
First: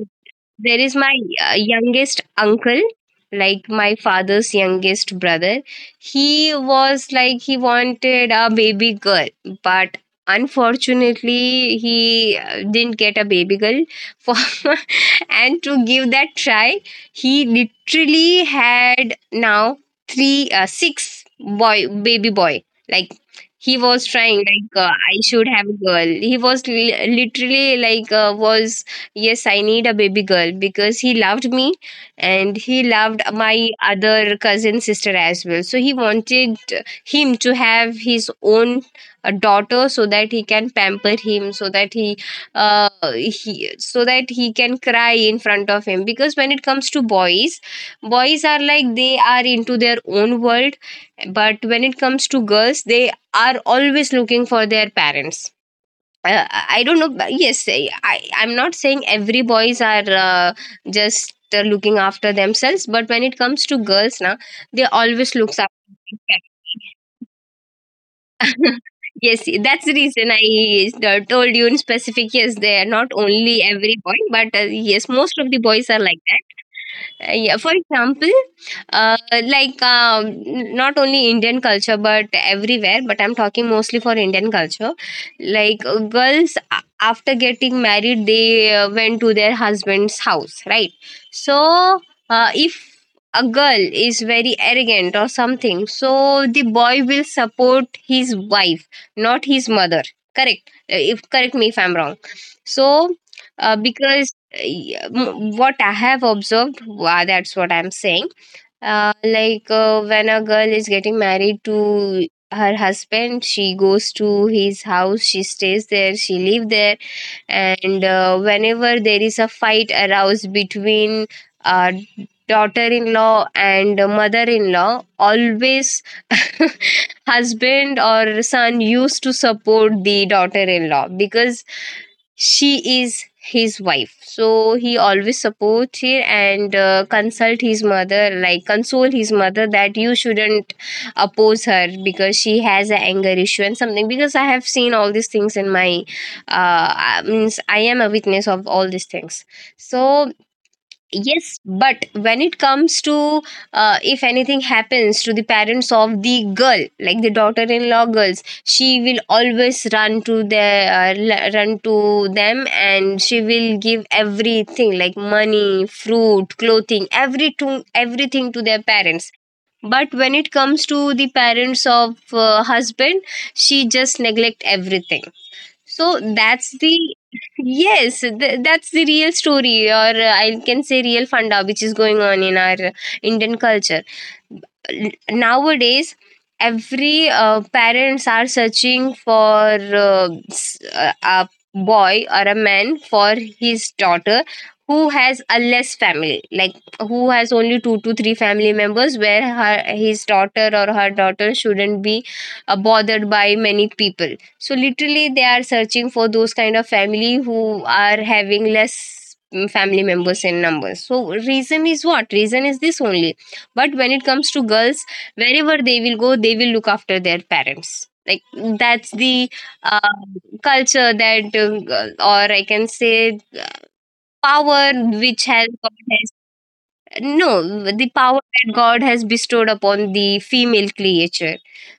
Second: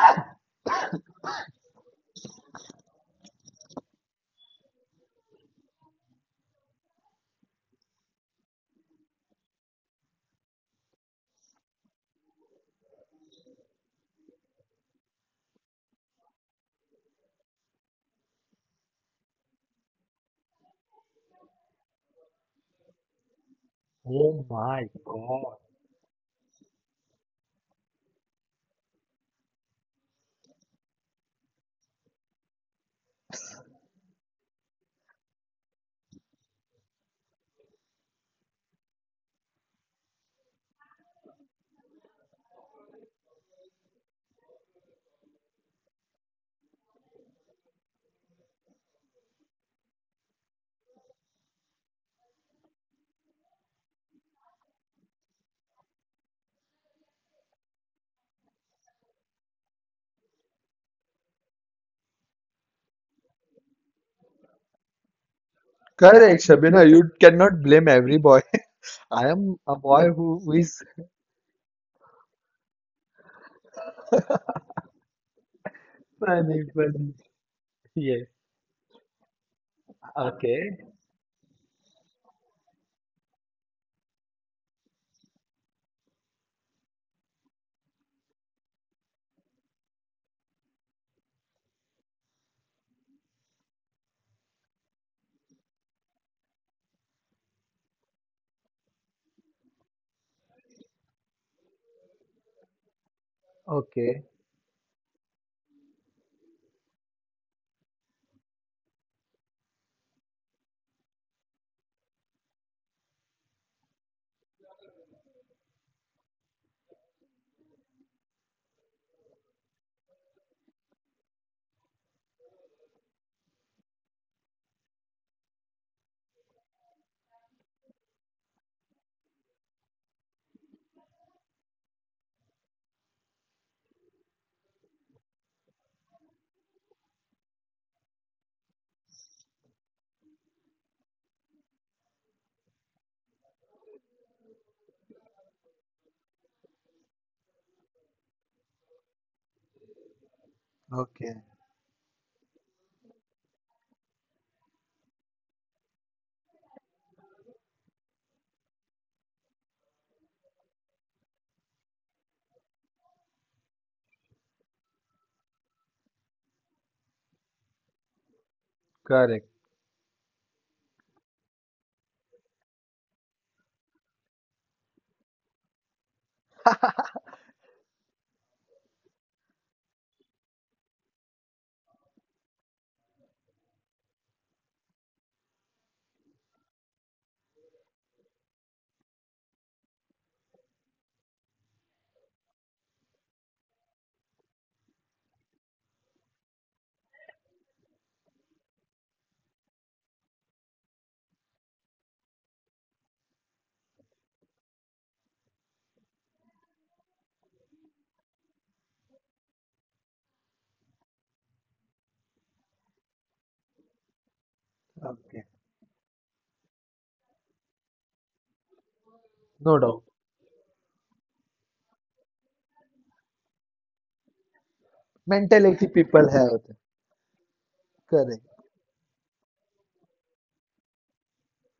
[SPEAKER 1] there is my youngest uncle, like my father's youngest brother. He was like, he wanted a baby girl, but unfortunately, he didn't get a baby girl. For And to give that try, he literally had now three, six boy, baby boy. Like he was trying,
[SPEAKER 2] Oh
[SPEAKER 1] like
[SPEAKER 2] my
[SPEAKER 1] I should
[SPEAKER 2] God.
[SPEAKER 1] have a girl. He was literally like was yes, I need a baby girl because he loved me and he loved my other cousin sister as well, so he wanted him to have his own daughter so that he can pamper him, so that uh he can cry in front of him because when it comes to boys, boys are like they are into their own world, but when it comes to girls, they are always looking for their parents. I don't know, but yes, I'm not saying every boys are just looking after themselves, but when it comes to girls, now they always looks after.
[SPEAKER 2] Correct, Shabina. You cannot blame every boy.
[SPEAKER 1] Yes,
[SPEAKER 2] I am
[SPEAKER 1] that's
[SPEAKER 2] a
[SPEAKER 1] the
[SPEAKER 2] boy
[SPEAKER 1] reason
[SPEAKER 2] who
[SPEAKER 1] I
[SPEAKER 2] is.
[SPEAKER 1] told you in specific. Yes, they are not only every boy, but yes, most of the boys are like that. Yeah, for example,
[SPEAKER 2] Yes.
[SPEAKER 1] uh, like not only Indian culture but everywhere, but I'm talking mostly for Indian culture. Like girls, after getting married, they went to their husband's house, right? So if a girl is very arrogant or something, so the boy will support his wife, not his mother. Correct. If correct me if I'm wrong. So because
[SPEAKER 2] Okay,
[SPEAKER 1] yeah, what I have observed, wow, that's what I'm saying. Like when a girl is getting married to her husband, she goes to his house, she stays there, she live there, and whenever there is a fight aroused between uh, daughter-in-law and mother-in-law, always husband or son used to support the daughter-in-law because she is his wife, so he always supports her and consult his mother, like console his mother that you shouldn't oppose her because she has an anger issue and something because I have seen all these things in my means I am a witness of all these things, so yes.
[SPEAKER 2] okay.
[SPEAKER 1] But when it comes to if anything happens to the parents of the girl, like the daughter-in-law girls, she will always run to their run to them and she will give everything like money, fruit, clothing, everything, everything to their parents.
[SPEAKER 2] Correct.
[SPEAKER 1] But when it comes to the parents of husband, she just neglect everything, so that's the yes, that's the real story, or I can say real funda, which is going on in our Indian culture. Nowadays, every parents are searching for a boy or a man for his daughter who has a less family, like who has only two to three family members, where her his daughter or her daughter shouldn't be bothered by many people, so literally, they are searching for those kind of family who are having less family members in numbers. So reason is what? Reason is this only. But when it comes to girls,
[SPEAKER 2] Okay,
[SPEAKER 1] wherever they will go, they will look after their parents. Like that's the
[SPEAKER 2] no
[SPEAKER 1] uh,
[SPEAKER 2] doubt.
[SPEAKER 1] culture that, or I can say power which has God
[SPEAKER 2] Mentality
[SPEAKER 1] has
[SPEAKER 2] people have.
[SPEAKER 1] no, the power
[SPEAKER 2] Correct.
[SPEAKER 1] that God has bestowed upon the female creature,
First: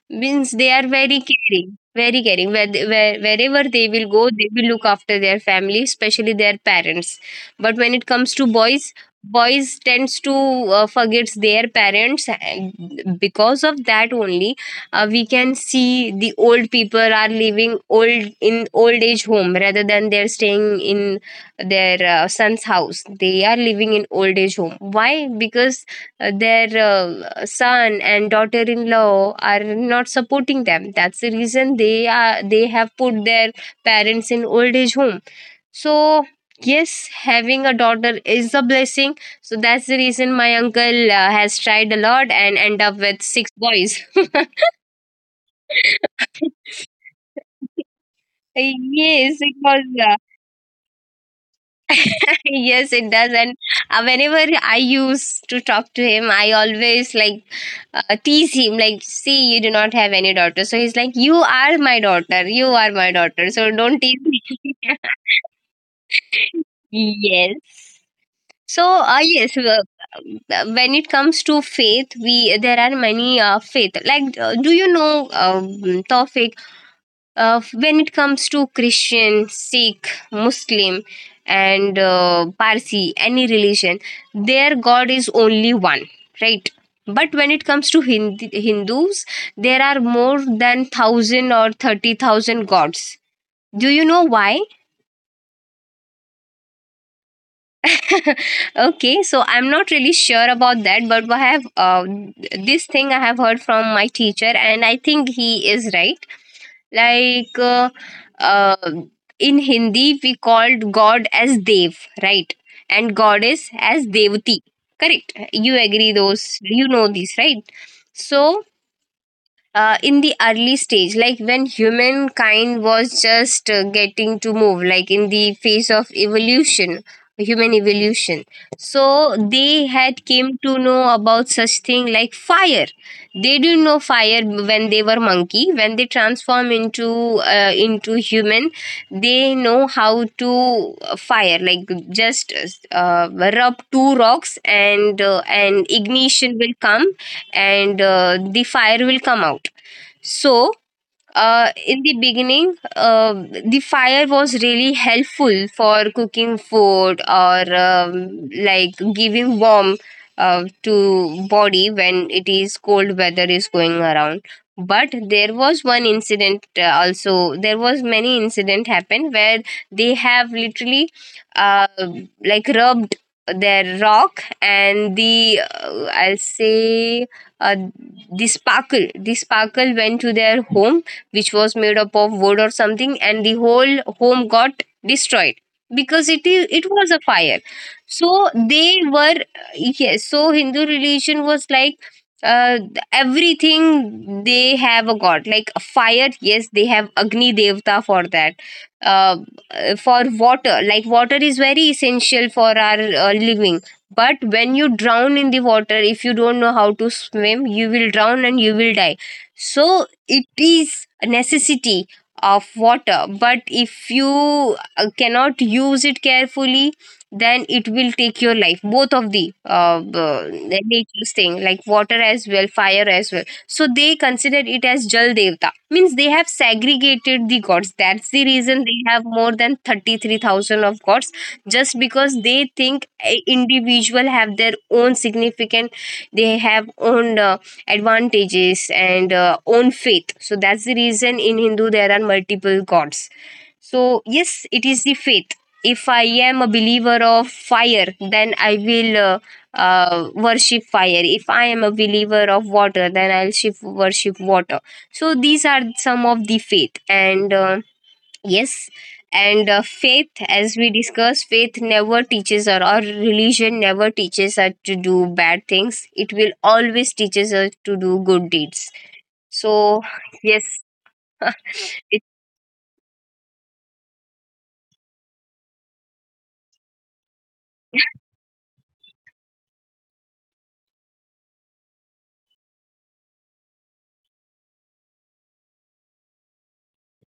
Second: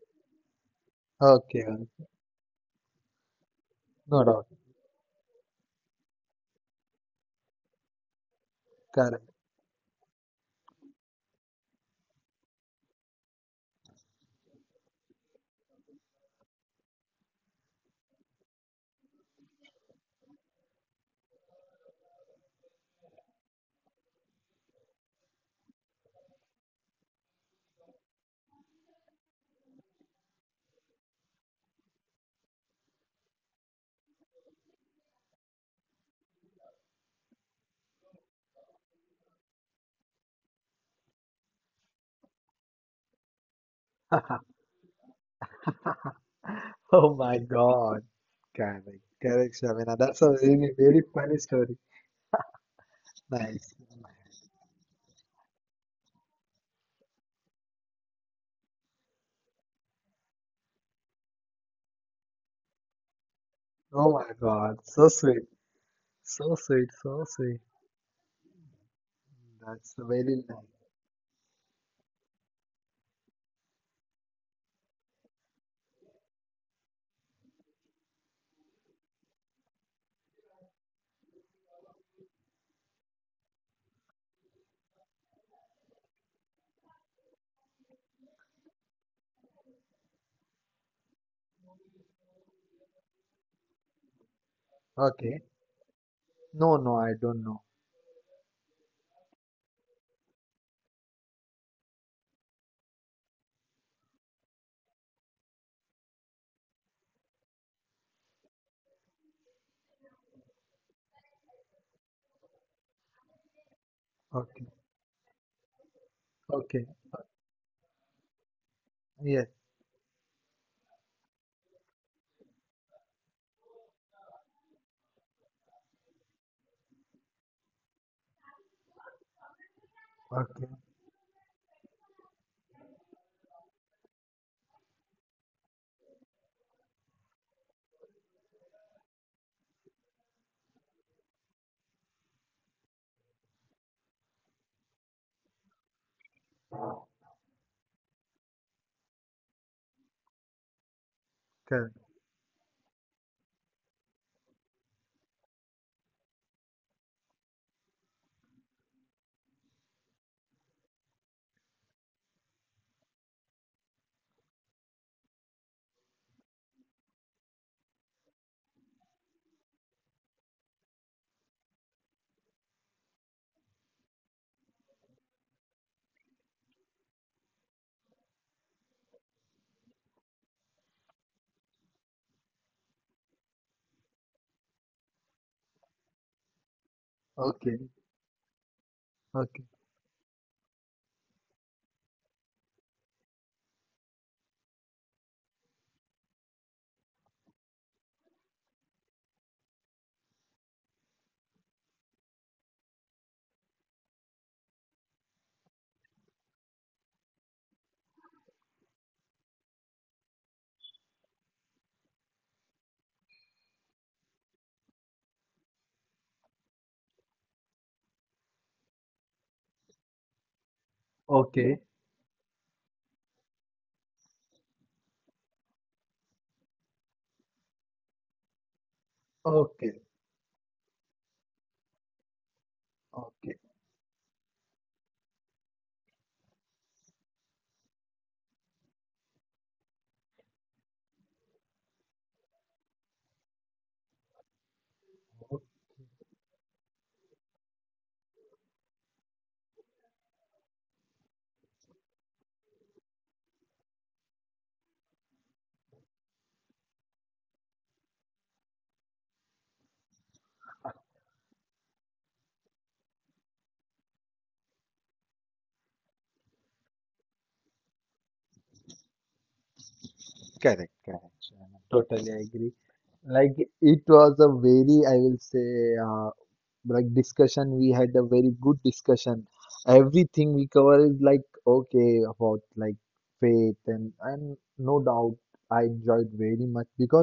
[SPEAKER 1] means they are very
[SPEAKER 2] Okay,
[SPEAKER 1] caring, very caring, where, wherever they will
[SPEAKER 2] no
[SPEAKER 1] go,
[SPEAKER 2] doubt.
[SPEAKER 1] they will look after their family, especially their parents. But when it comes to boys,
[SPEAKER 2] Correct.
[SPEAKER 1] boys tends to forget their parents, and because of that only we can see the old people are living old in old age home rather than they're staying in their son's house. They are living in old age home. Why? Because their son and daughter-in-law are not supporting them. That's the reason they have put their parents in old age home. So yes, having a daughter is a blessing. So that's the reason my uncle has tried a lot and end up with six boys.
[SPEAKER 2] Oh my God, correct,
[SPEAKER 1] Yes,
[SPEAKER 2] correct,
[SPEAKER 1] because
[SPEAKER 2] Shamina. That's a really, very funny story.
[SPEAKER 1] yes, it does. And
[SPEAKER 2] Nice.
[SPEAKER 1] whenever I used to talk to him, I always like tease him, like, see, you do not have any daughter. So he's like, you are my daughter. You are my daughter. So don't
[SPEAKER 2] Oh
[SPEAKER 1] tease
[SPEAKER 2] my
[SPEAKER 1] me.
[SPEAKER 2] God, so sweet, so sweet, so sweet.
[SPEAKER 1] Yes. So,
[SPEAKER 2] That's very nice.
[SPEAKER 1] when it comes to faith, we there are many faith. Like, do you know, Tawfiq? When it comes to Christian, Sikh, Muslim, and Parsi, any religion, their God is only one, right? But when it comes to Hindus, there are more than 1,000 or 30,000 gods. Do you know why?
[SPEAKER 2] Okay. No, no, I don't know.
[SPEAKER 1] Okay, so I'm not really sure about that, but I have this thing I have heard from my teacher, and I think he is right. Like uh, in Hindi, we called God as Dev, right? And goddess as
[SPEAKER 2] Okay,
[SPEAKER 1] Devati. Correct. You agree those.
[SPEAKER 2] okay,
[SPEAKER 1] You know this, right? So
[SPEAKER 2] yes,
[SPEAKER 1] in the early stage, like when humankind was just getting to move, like in the phase of evolution, human evolution, so they had came
[SPEAKER 2] okay,
[SPEAKER 1] to know about such thing like fire. They didn't know fire when they were monkey. When they transform into human, they know how to fire, like just uh, rub two rocks and ignition will come and the fire will come out. So
[SPEAKER 2] correct.
[SPEAKER 1] in the beginning, the fire was really helpful for cooking food or like giving warmth to body when it is cold weather is going around. But there was one incident also. There was many incident happened where they have literally uh, like rubbed their rock and the I'll say uh, the sparkle went to their home which was made up of wood or something and the whole home got destroyed because it was a fire.
[SPEAKER 2] Okay,
[SPEAKER 1] So they were
[SPEAKER 2] okay,
[SPEAKER 1] yes, so Hindu religion was like uh, everything they have a god, like fire, yes, they have Agni Devta for that. uh, for water, like water is very essential for our living, but when you drown in the water, if you don't know how to swim, you will drown and you will die. So it is a necessity of water, but if you cannot use it carefully, then it will take your life, both of the nature's thing
[SPEAKER 2] okay,
[SPEAKER 1] like water as well, fire as well, so they consider it as Jal Devta, means they have segregated the gods, that's the reason they have more than
[SPEAKER 2] okay,
[SPEAKER 1] 33,000 of gods, just because they think a
[SPEAKER 2] okay,
[SPEAKER 1] individual have their own significant. They have own advantages and own faith, so that's the reason in Hindu there are multiple gods. So yes, it is the
[SPEAKER 2] okay.
[SPEAKER 1] faith. If I am a believer of fire, then I will worship fire. If I am a believer of water, then I'll shift worship water. So these are some of the faith, and yes. And faith, as we discussed, faith never teaches, or religion never teaches us to do bad things. It will always teaches us to do good deeds. So yes,
[SPEAKER 2] Correct, correct, Shamina. Totally
[SPEAKER 1] it's
[SPEAKER 2] agree. Like, it was a very, I will say, like discussion. We had a very good discussion, everything we cover is like okay, about like faith. And no doubt, I enjoyed very much, because,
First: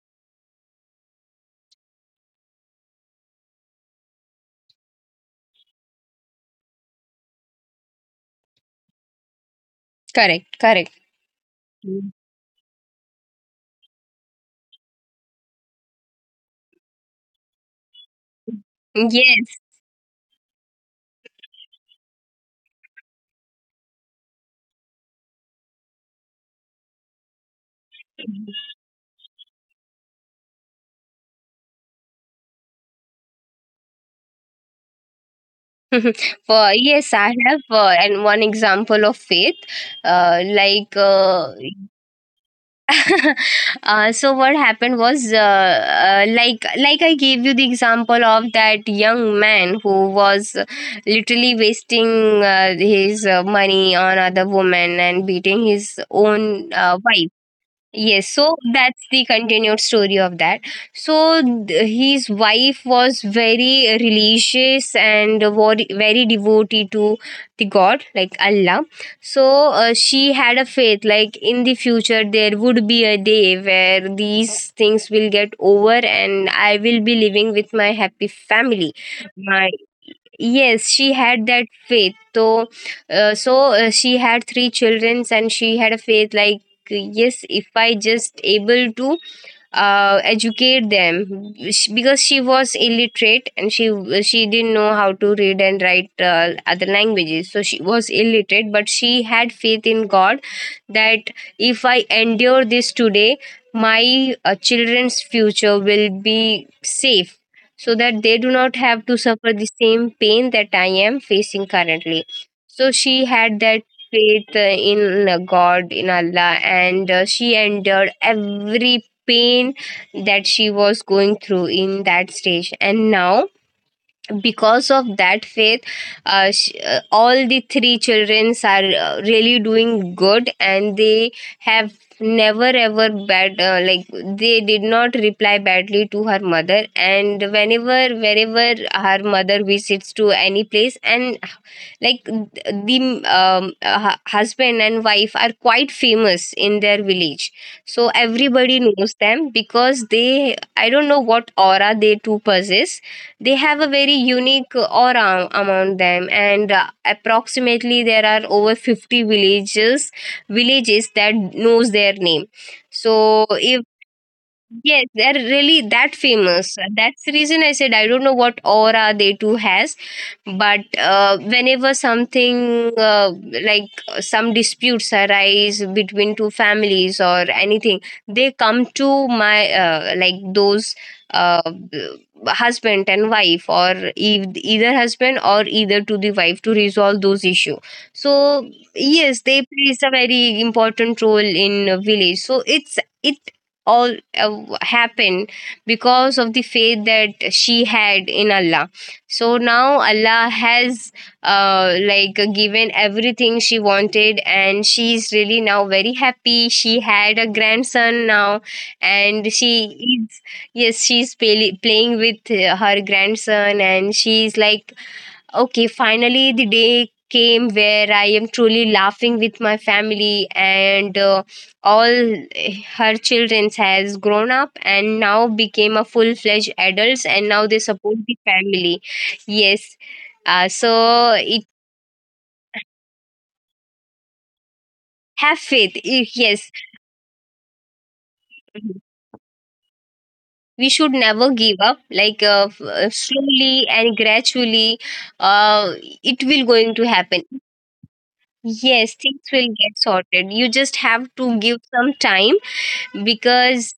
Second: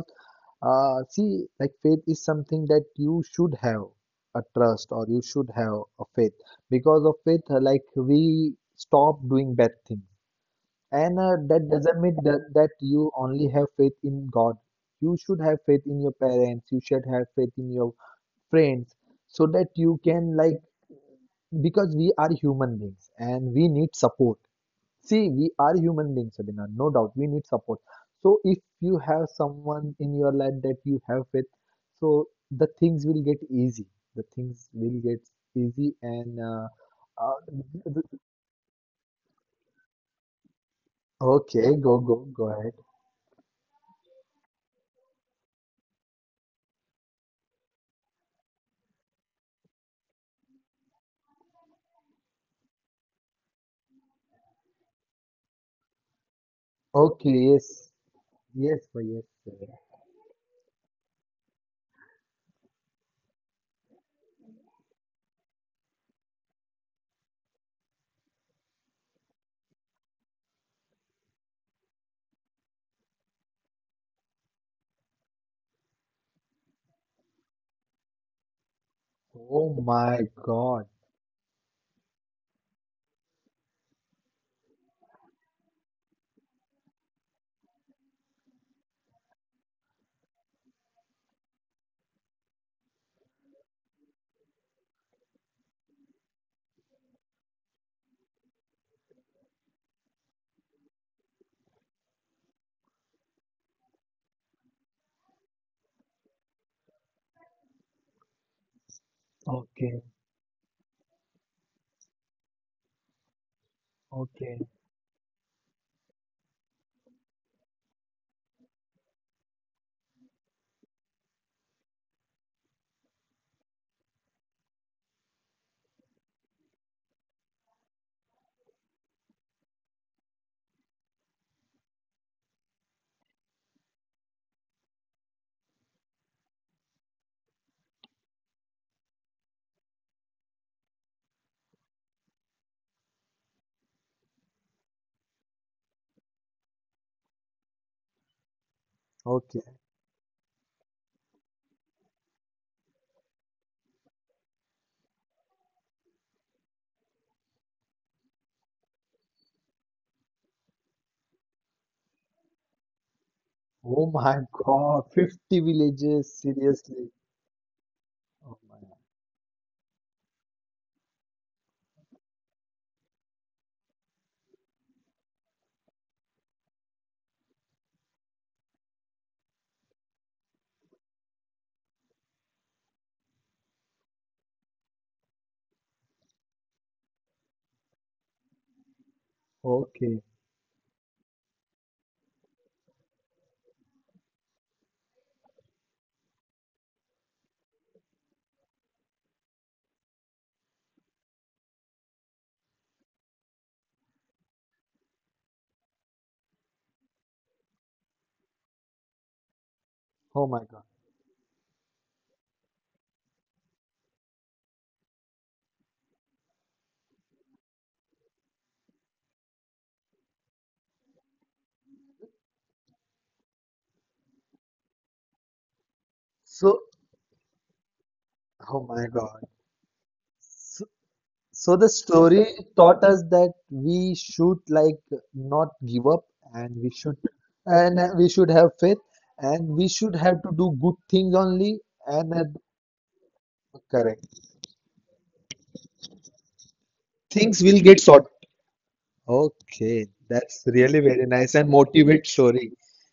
[SPEAKER 2] see, like, faith is something that you should have a trust, or you should have a faith. Because of faith, like, we stop doing bad
[SPEAKER 1] correct,
[SPEAKER 2] things,
[SPEAKER 1] correct.
[SPEAKER 2] and
[SPEAKER 1] Mm.
[SPEAKER 2] that doesn't mean that, you only have faith in god. You should have faith in your parents, you should have faith in your
[SPEAKER 1] Yes.
[SPEAKER 2] friends, so that you can, like, because we are human beings, and we need support. See, we are human beings, Sabina, no doubt we need support. So if you have someone in your life that you have with, so the things will get easy, the things will get easy,
[SPEAKER 1] For
[SPEAKER 2] and
[SPEAKER 1] Yes, I have and one
[SPEAKER 2] uh,
[SPEAKER 1] example of faith, like
[SPEAKER 2] okay, go ahead.
[SPEAKER 1] so what happened was like I gave you the example of that young man who was literally wasting his money on other women and beating his own wife.
[SPEAKER 2] Okay,
[SPEAKER 1] Yes,
[SPEAKER 2] yes.
[SPEAKER 1] so that's the
[SPEAKER 2] Yes bhai,
[SPEAKER 1] continued
[SPEAKER 2] yes
[SPEAKER 1] story
[SPEAKER 2] sir.
[SPEAKER 1] of that. So his wife was very religious and very devotee to the God, like Allah. So she had a faith, like in the future there would be a day where these things will get over and I will be living with my happy family. My,
[SPEAKER 2] Oh
[SPEAKER 1] yes,
[SPEAKER 2] my
[SPEAKER 1] she had
[SPEAKER 2] god.
[SPEAKER 1] that faith. So she had three children and she had a faith like, yes, if I just able to educate them. Because she was illiterate and she didn't know how to read and write other languages, so she was illiterate, but she had faith in god that if I endure this today, my children's future will be safe, so that they do not have to suffer the same pain that
[SPEAKER 2] Okay,
[SPEAKER 1] I am facing currently. So she had that faith in
[SPEAKER 2] okay,
[SPEAKER 1] god, in Allah, and she endured every pain that she was going through in that stage. And now, because of that faith, all the three children are really doing good, and they have never ever bad like, they did not reply badly to her mother. And whenever, wherever her mother visits to any place, and like, the husband and wife are quite famous in their village, so everybody knows them, because
[SPEAKER 2] okay.
[SPEAKER 1] they, I don't know what aura they two possess. They have a very unique aura among them, and approximately there are over 50 villages that knows their name. So if,
[SPEAKER 2] Oh
[SPEAKER 1] yes,
[SPEAKER 2] my
[SPEAKER 1] they're
[SPEAKER 2] god,
[SPEAKER 1] really that
[SPEAKER 2] 50
[SPEAKER 1] famous.
[SPEAKER 2] villages,
[SPEAKER 1] That's the reason I
[SPEAKER 2] seriously?
[SPEAKER 1] said I don't know what aura
[SPEAKER 2] Oh
[SPEAKER 1] they
[SPEAKER 2] my.
[SPEAKER 1] two has, but whenever something some disputes arise between two families or anything, they come to my like those uh, b- husband and wife, or either husband or either to the wife to resolve those issue. So yes, they plays a very
[SPEAKER 2] Okay.
[SPEAKER 1] important role in a village. So it all happened because of the faith that she had in Allah. So now Allah has like given everything she wanted, and she is really now very happy. She had a grandson now, and she is, yes,
[SPEAKER 2] Oh
[SPEAKER 1] she's
[SPEAKER 2] my God.
[SPEAKER 1] playing with her grandson, and she's like, okay, finally, the day came where I am truly laughing with my family. And all her children has grown up and now became a full fledged adults, and
[SPEAKER 2] So,
[SPEAKER 1] now they support the family.
[SPEAKER 2] oh my
[SPEAKER 1] Yes,
[SPEAKER 2] God.
[SPEAKER 1] uh, so
[SPEAKER 2] So,
[SPEAKER 1] it
[SPEAKER 2] the story taught us that we should,
[SPEAKER 1] have
[SPEAKER 2] like,
[SPEAKER 1] faith.
[SPEAKER 2] not
[SPEAKER 1] Yes,
[SPEAKER 2] give up, and we should, and we should have faith, and we
[SPEAKER 1] we
[SPEAKER 2] should
[SPEAKER 1] should
[SPEAKER 2] have to
[SPEAKER 1] never
[SPEAKER 2] do
[SPEAKER 1] give
[SPEAKER 2] good
[SPEAKER 1] up.
[SPEAKER 2] things
[SPEAKER 1] Like
[SPEAKER 2] only, and
[SPEAKER 1] slowly and gradually,
[SPEAKER 2] correct.
[SPEAKER 1] uh, it will going to happen.
[SPEAKER 2] Things will get
[SPEAKER 1] Yes,
[SPEAKER 2] sorted.
[SPEAKER 1] things will get sorted. You
[SPEAKER 2] Okay,
[SPEAKER 1] just have
[SPEAKER 2] that's
[SPEAKER 1] to give
[SPEAKER 2] really very
[SPEAKER 1] some
[SPEAKER 2] nice and
[SPEAKER 1] time,
[SPEAKER 2] motivate story.
[SPEAKER 1] because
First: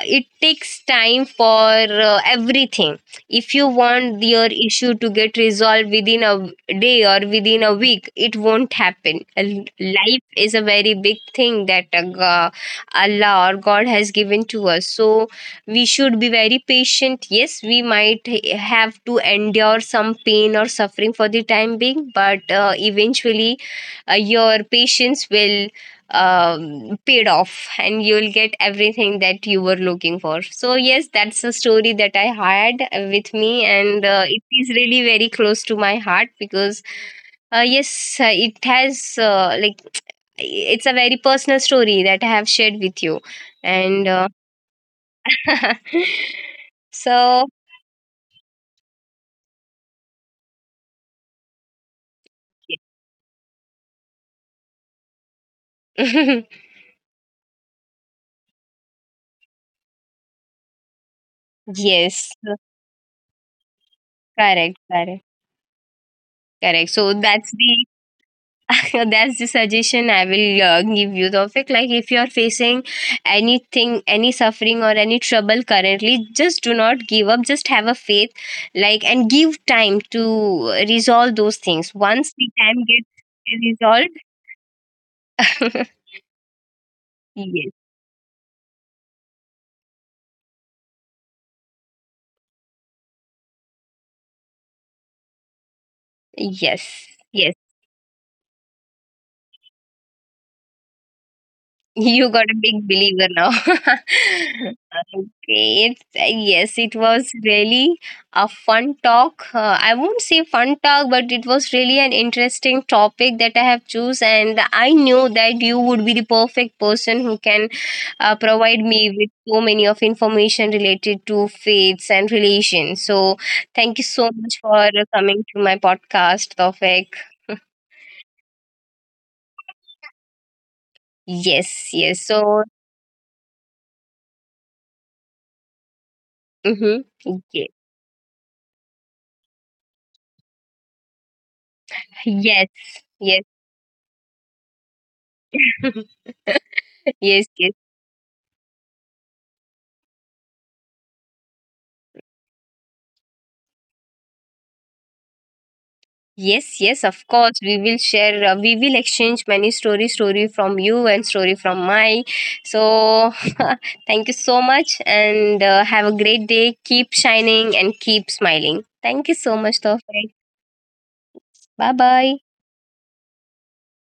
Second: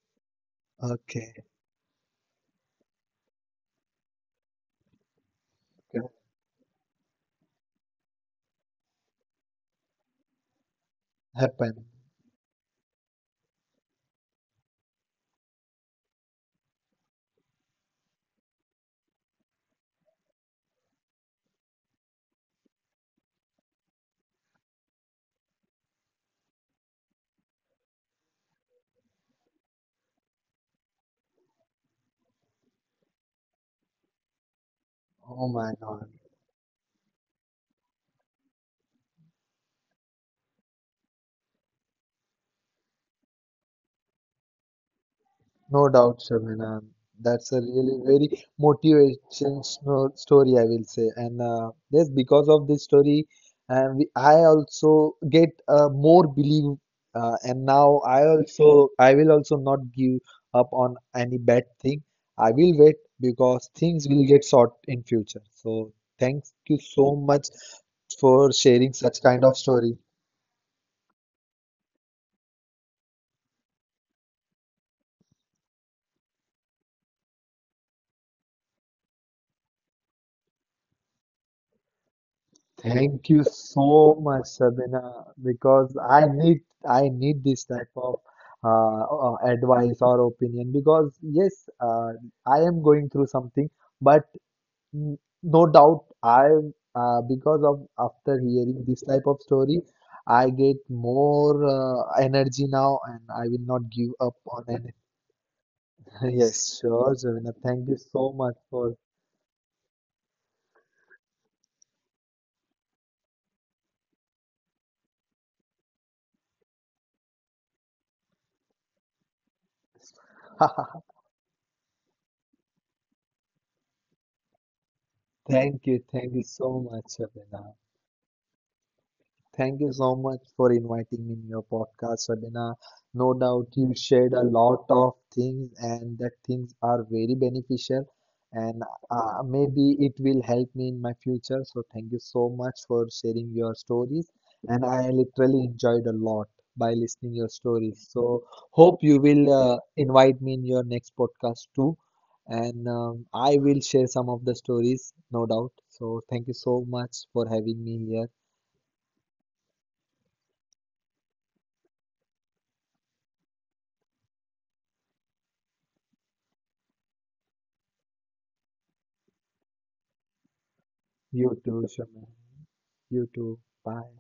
[SPEAKER 1] it takes time
[SPEAKER 2] Okay,
[SPEAKER 1] for everything. If you want your issue to get resolved
[SPEAKER 2] okay.
[SPEAKER 1] within a day or within a week, it won't happen. And life is a very big thing that
[SPEAKER 2] Happen.
[SPEAKER 1] Allah or God has given to us. So we should be very patient. Yes, we might have to endure some pain or suffering for the time being, but eventually your patience will paid off, and you'll get everything that you were looking for. So, yes, that's a story that I had with me, and it is really very
[SPEAKER 2] Oh
[SPEAKER 1] close
[SPEAKER 2] my
[SPEAKER 1] to my
[SPEAKER 2] God.
[SPEAKER 1] heart, because yes, it has like, it's a very personal story that I have shared with you, and
[SPEAKER 2] No doubt, Shabana.
[SPEAKER 1] so
[SPEAKER 2] That's a really very motivation story, I will say. And yes, because of this story, and we, I also get more believe. And now I will also not give up on any bad thing.
[SPEAKER 1] yes,
[SPEAKER 2] I will wait because things will get sort
[SPEAKER 1] correct,
[SPEAKER 2] in
[SPEAKER 1] correct,
[SPEAKER 2] future. So thank you
[SPEAKER 1] correct.
[SPEAKER 2] so
[SPEAKER 1] So,
[SPEAKER 2] much
[SPEAKER 1] that's the
[SPEAKER 2] for sharing such
[SPEAKER 1] that's
[SPEAKER 2] kind
[SPEAKER 1] the
[SPEAKER 2] of story.
[SPEAKER 1] suggestion I will give you, Tawfiq. Like, if you're facing anything, any suffering or any trouble currently, just do not give up. Just have a faith, like, and give time to resolve those things once the time
[SPEAKER 2] Thank you
[SPEAKER 1] gets
[SPEAKER 2] so
[SPEAKER 1] resolved.
[SPEAKER 2] much, Sabina, because I need this
[SPEAKER 1] Yes,
[SPEAKER 2] type of advice or opinion. Because yes, I am going through something, but no doubt I,
[SPEAKER 1] yes, yes.
[SPEAKER 2] because of after hearing this type of story, I get more
[SPEAKER 1] You got a
[SPEAKER 2] energy
[SPEAKER 1] big
[SPEAKER 2] now, and
[SPEAKER 1] believer
[SPEAKER 2] I
[SPEAKER 1] now.
[SPEAKER 2] will not give up on anything.
[SPEAKER 1] Okay. It's,
[SPEAKER 2] Yes,
[SPEAKER 1] yes, it
[SPEAKER 2] sure,
[SPEAKER 1] was
[SPEAKER 2] Sabina. Thank you
[SPEAKER 1] really
[SPEAKER 2] so
[SPEAKER 1] a
[SPEAKER 2] much for.
[SPEAKER 1] fun talk. I won't say fun talk, but it was really an interesting topic that I have choose, and I knew that you would be the perfect person who can provide me with so many of information related to faiths and relations. So, thank you so much for coming to my
[SPEAKER 2] Thank you
[SPEAKER 1] podcast
[SPEAKER 2] so much,
[SPEAKER 1] topic.
[SPEAKER 2] Sabina. Thank you so much for inviting me in your
[SPEAKER 1] Yes,
[SPEAKER 2] podcast,
[SPEAKER 1] yes. So,
[SPEAKER 2] Sabina. No doubt you shared a lot of things, and that things are
[SPEAKER 1] mm-hmm.
[SPEAKER 2] very beneficial. And maybe it will help me in my future. So, thank you so
[SPEAKER 1] Yes,
[SPEAKER 2] much for
[SPEAKER 1] yes.
[SPEAKER 2] sharing your stories. And I literally enjoyed a lot by listening
[SPEAKER 1] Yes,
[SPEAKER 2] your
[SPEAKER 1] yes,
[SPEAKER 2] stories. So, hope you will invite me in your next podcast too. And I will share some of the stories, no doubt. So, thank you
[SPEAKER 1] yes,
[SPEAKER 2] so
[SPEAKER 1] yes, of
[SPEAKER 2] much for
[SPEAKER 1] course. We
[SPEAKER 2] having
[SPEAKER 1] will
[SPEAKER 2] me here.
[SPEAKER 1] share, we will exchange many story from you, and story from my, so thank you so much, and have a great day. Keep shining and keep smiling. Thank you so much, Tawfiq.
[SPEAKER 2] You too,
[SPEAKER 1] Bye
[SPEAKER 2] Shama.
[SPEAKER 1] bye.
[SPEAKER 2] You too. Bye.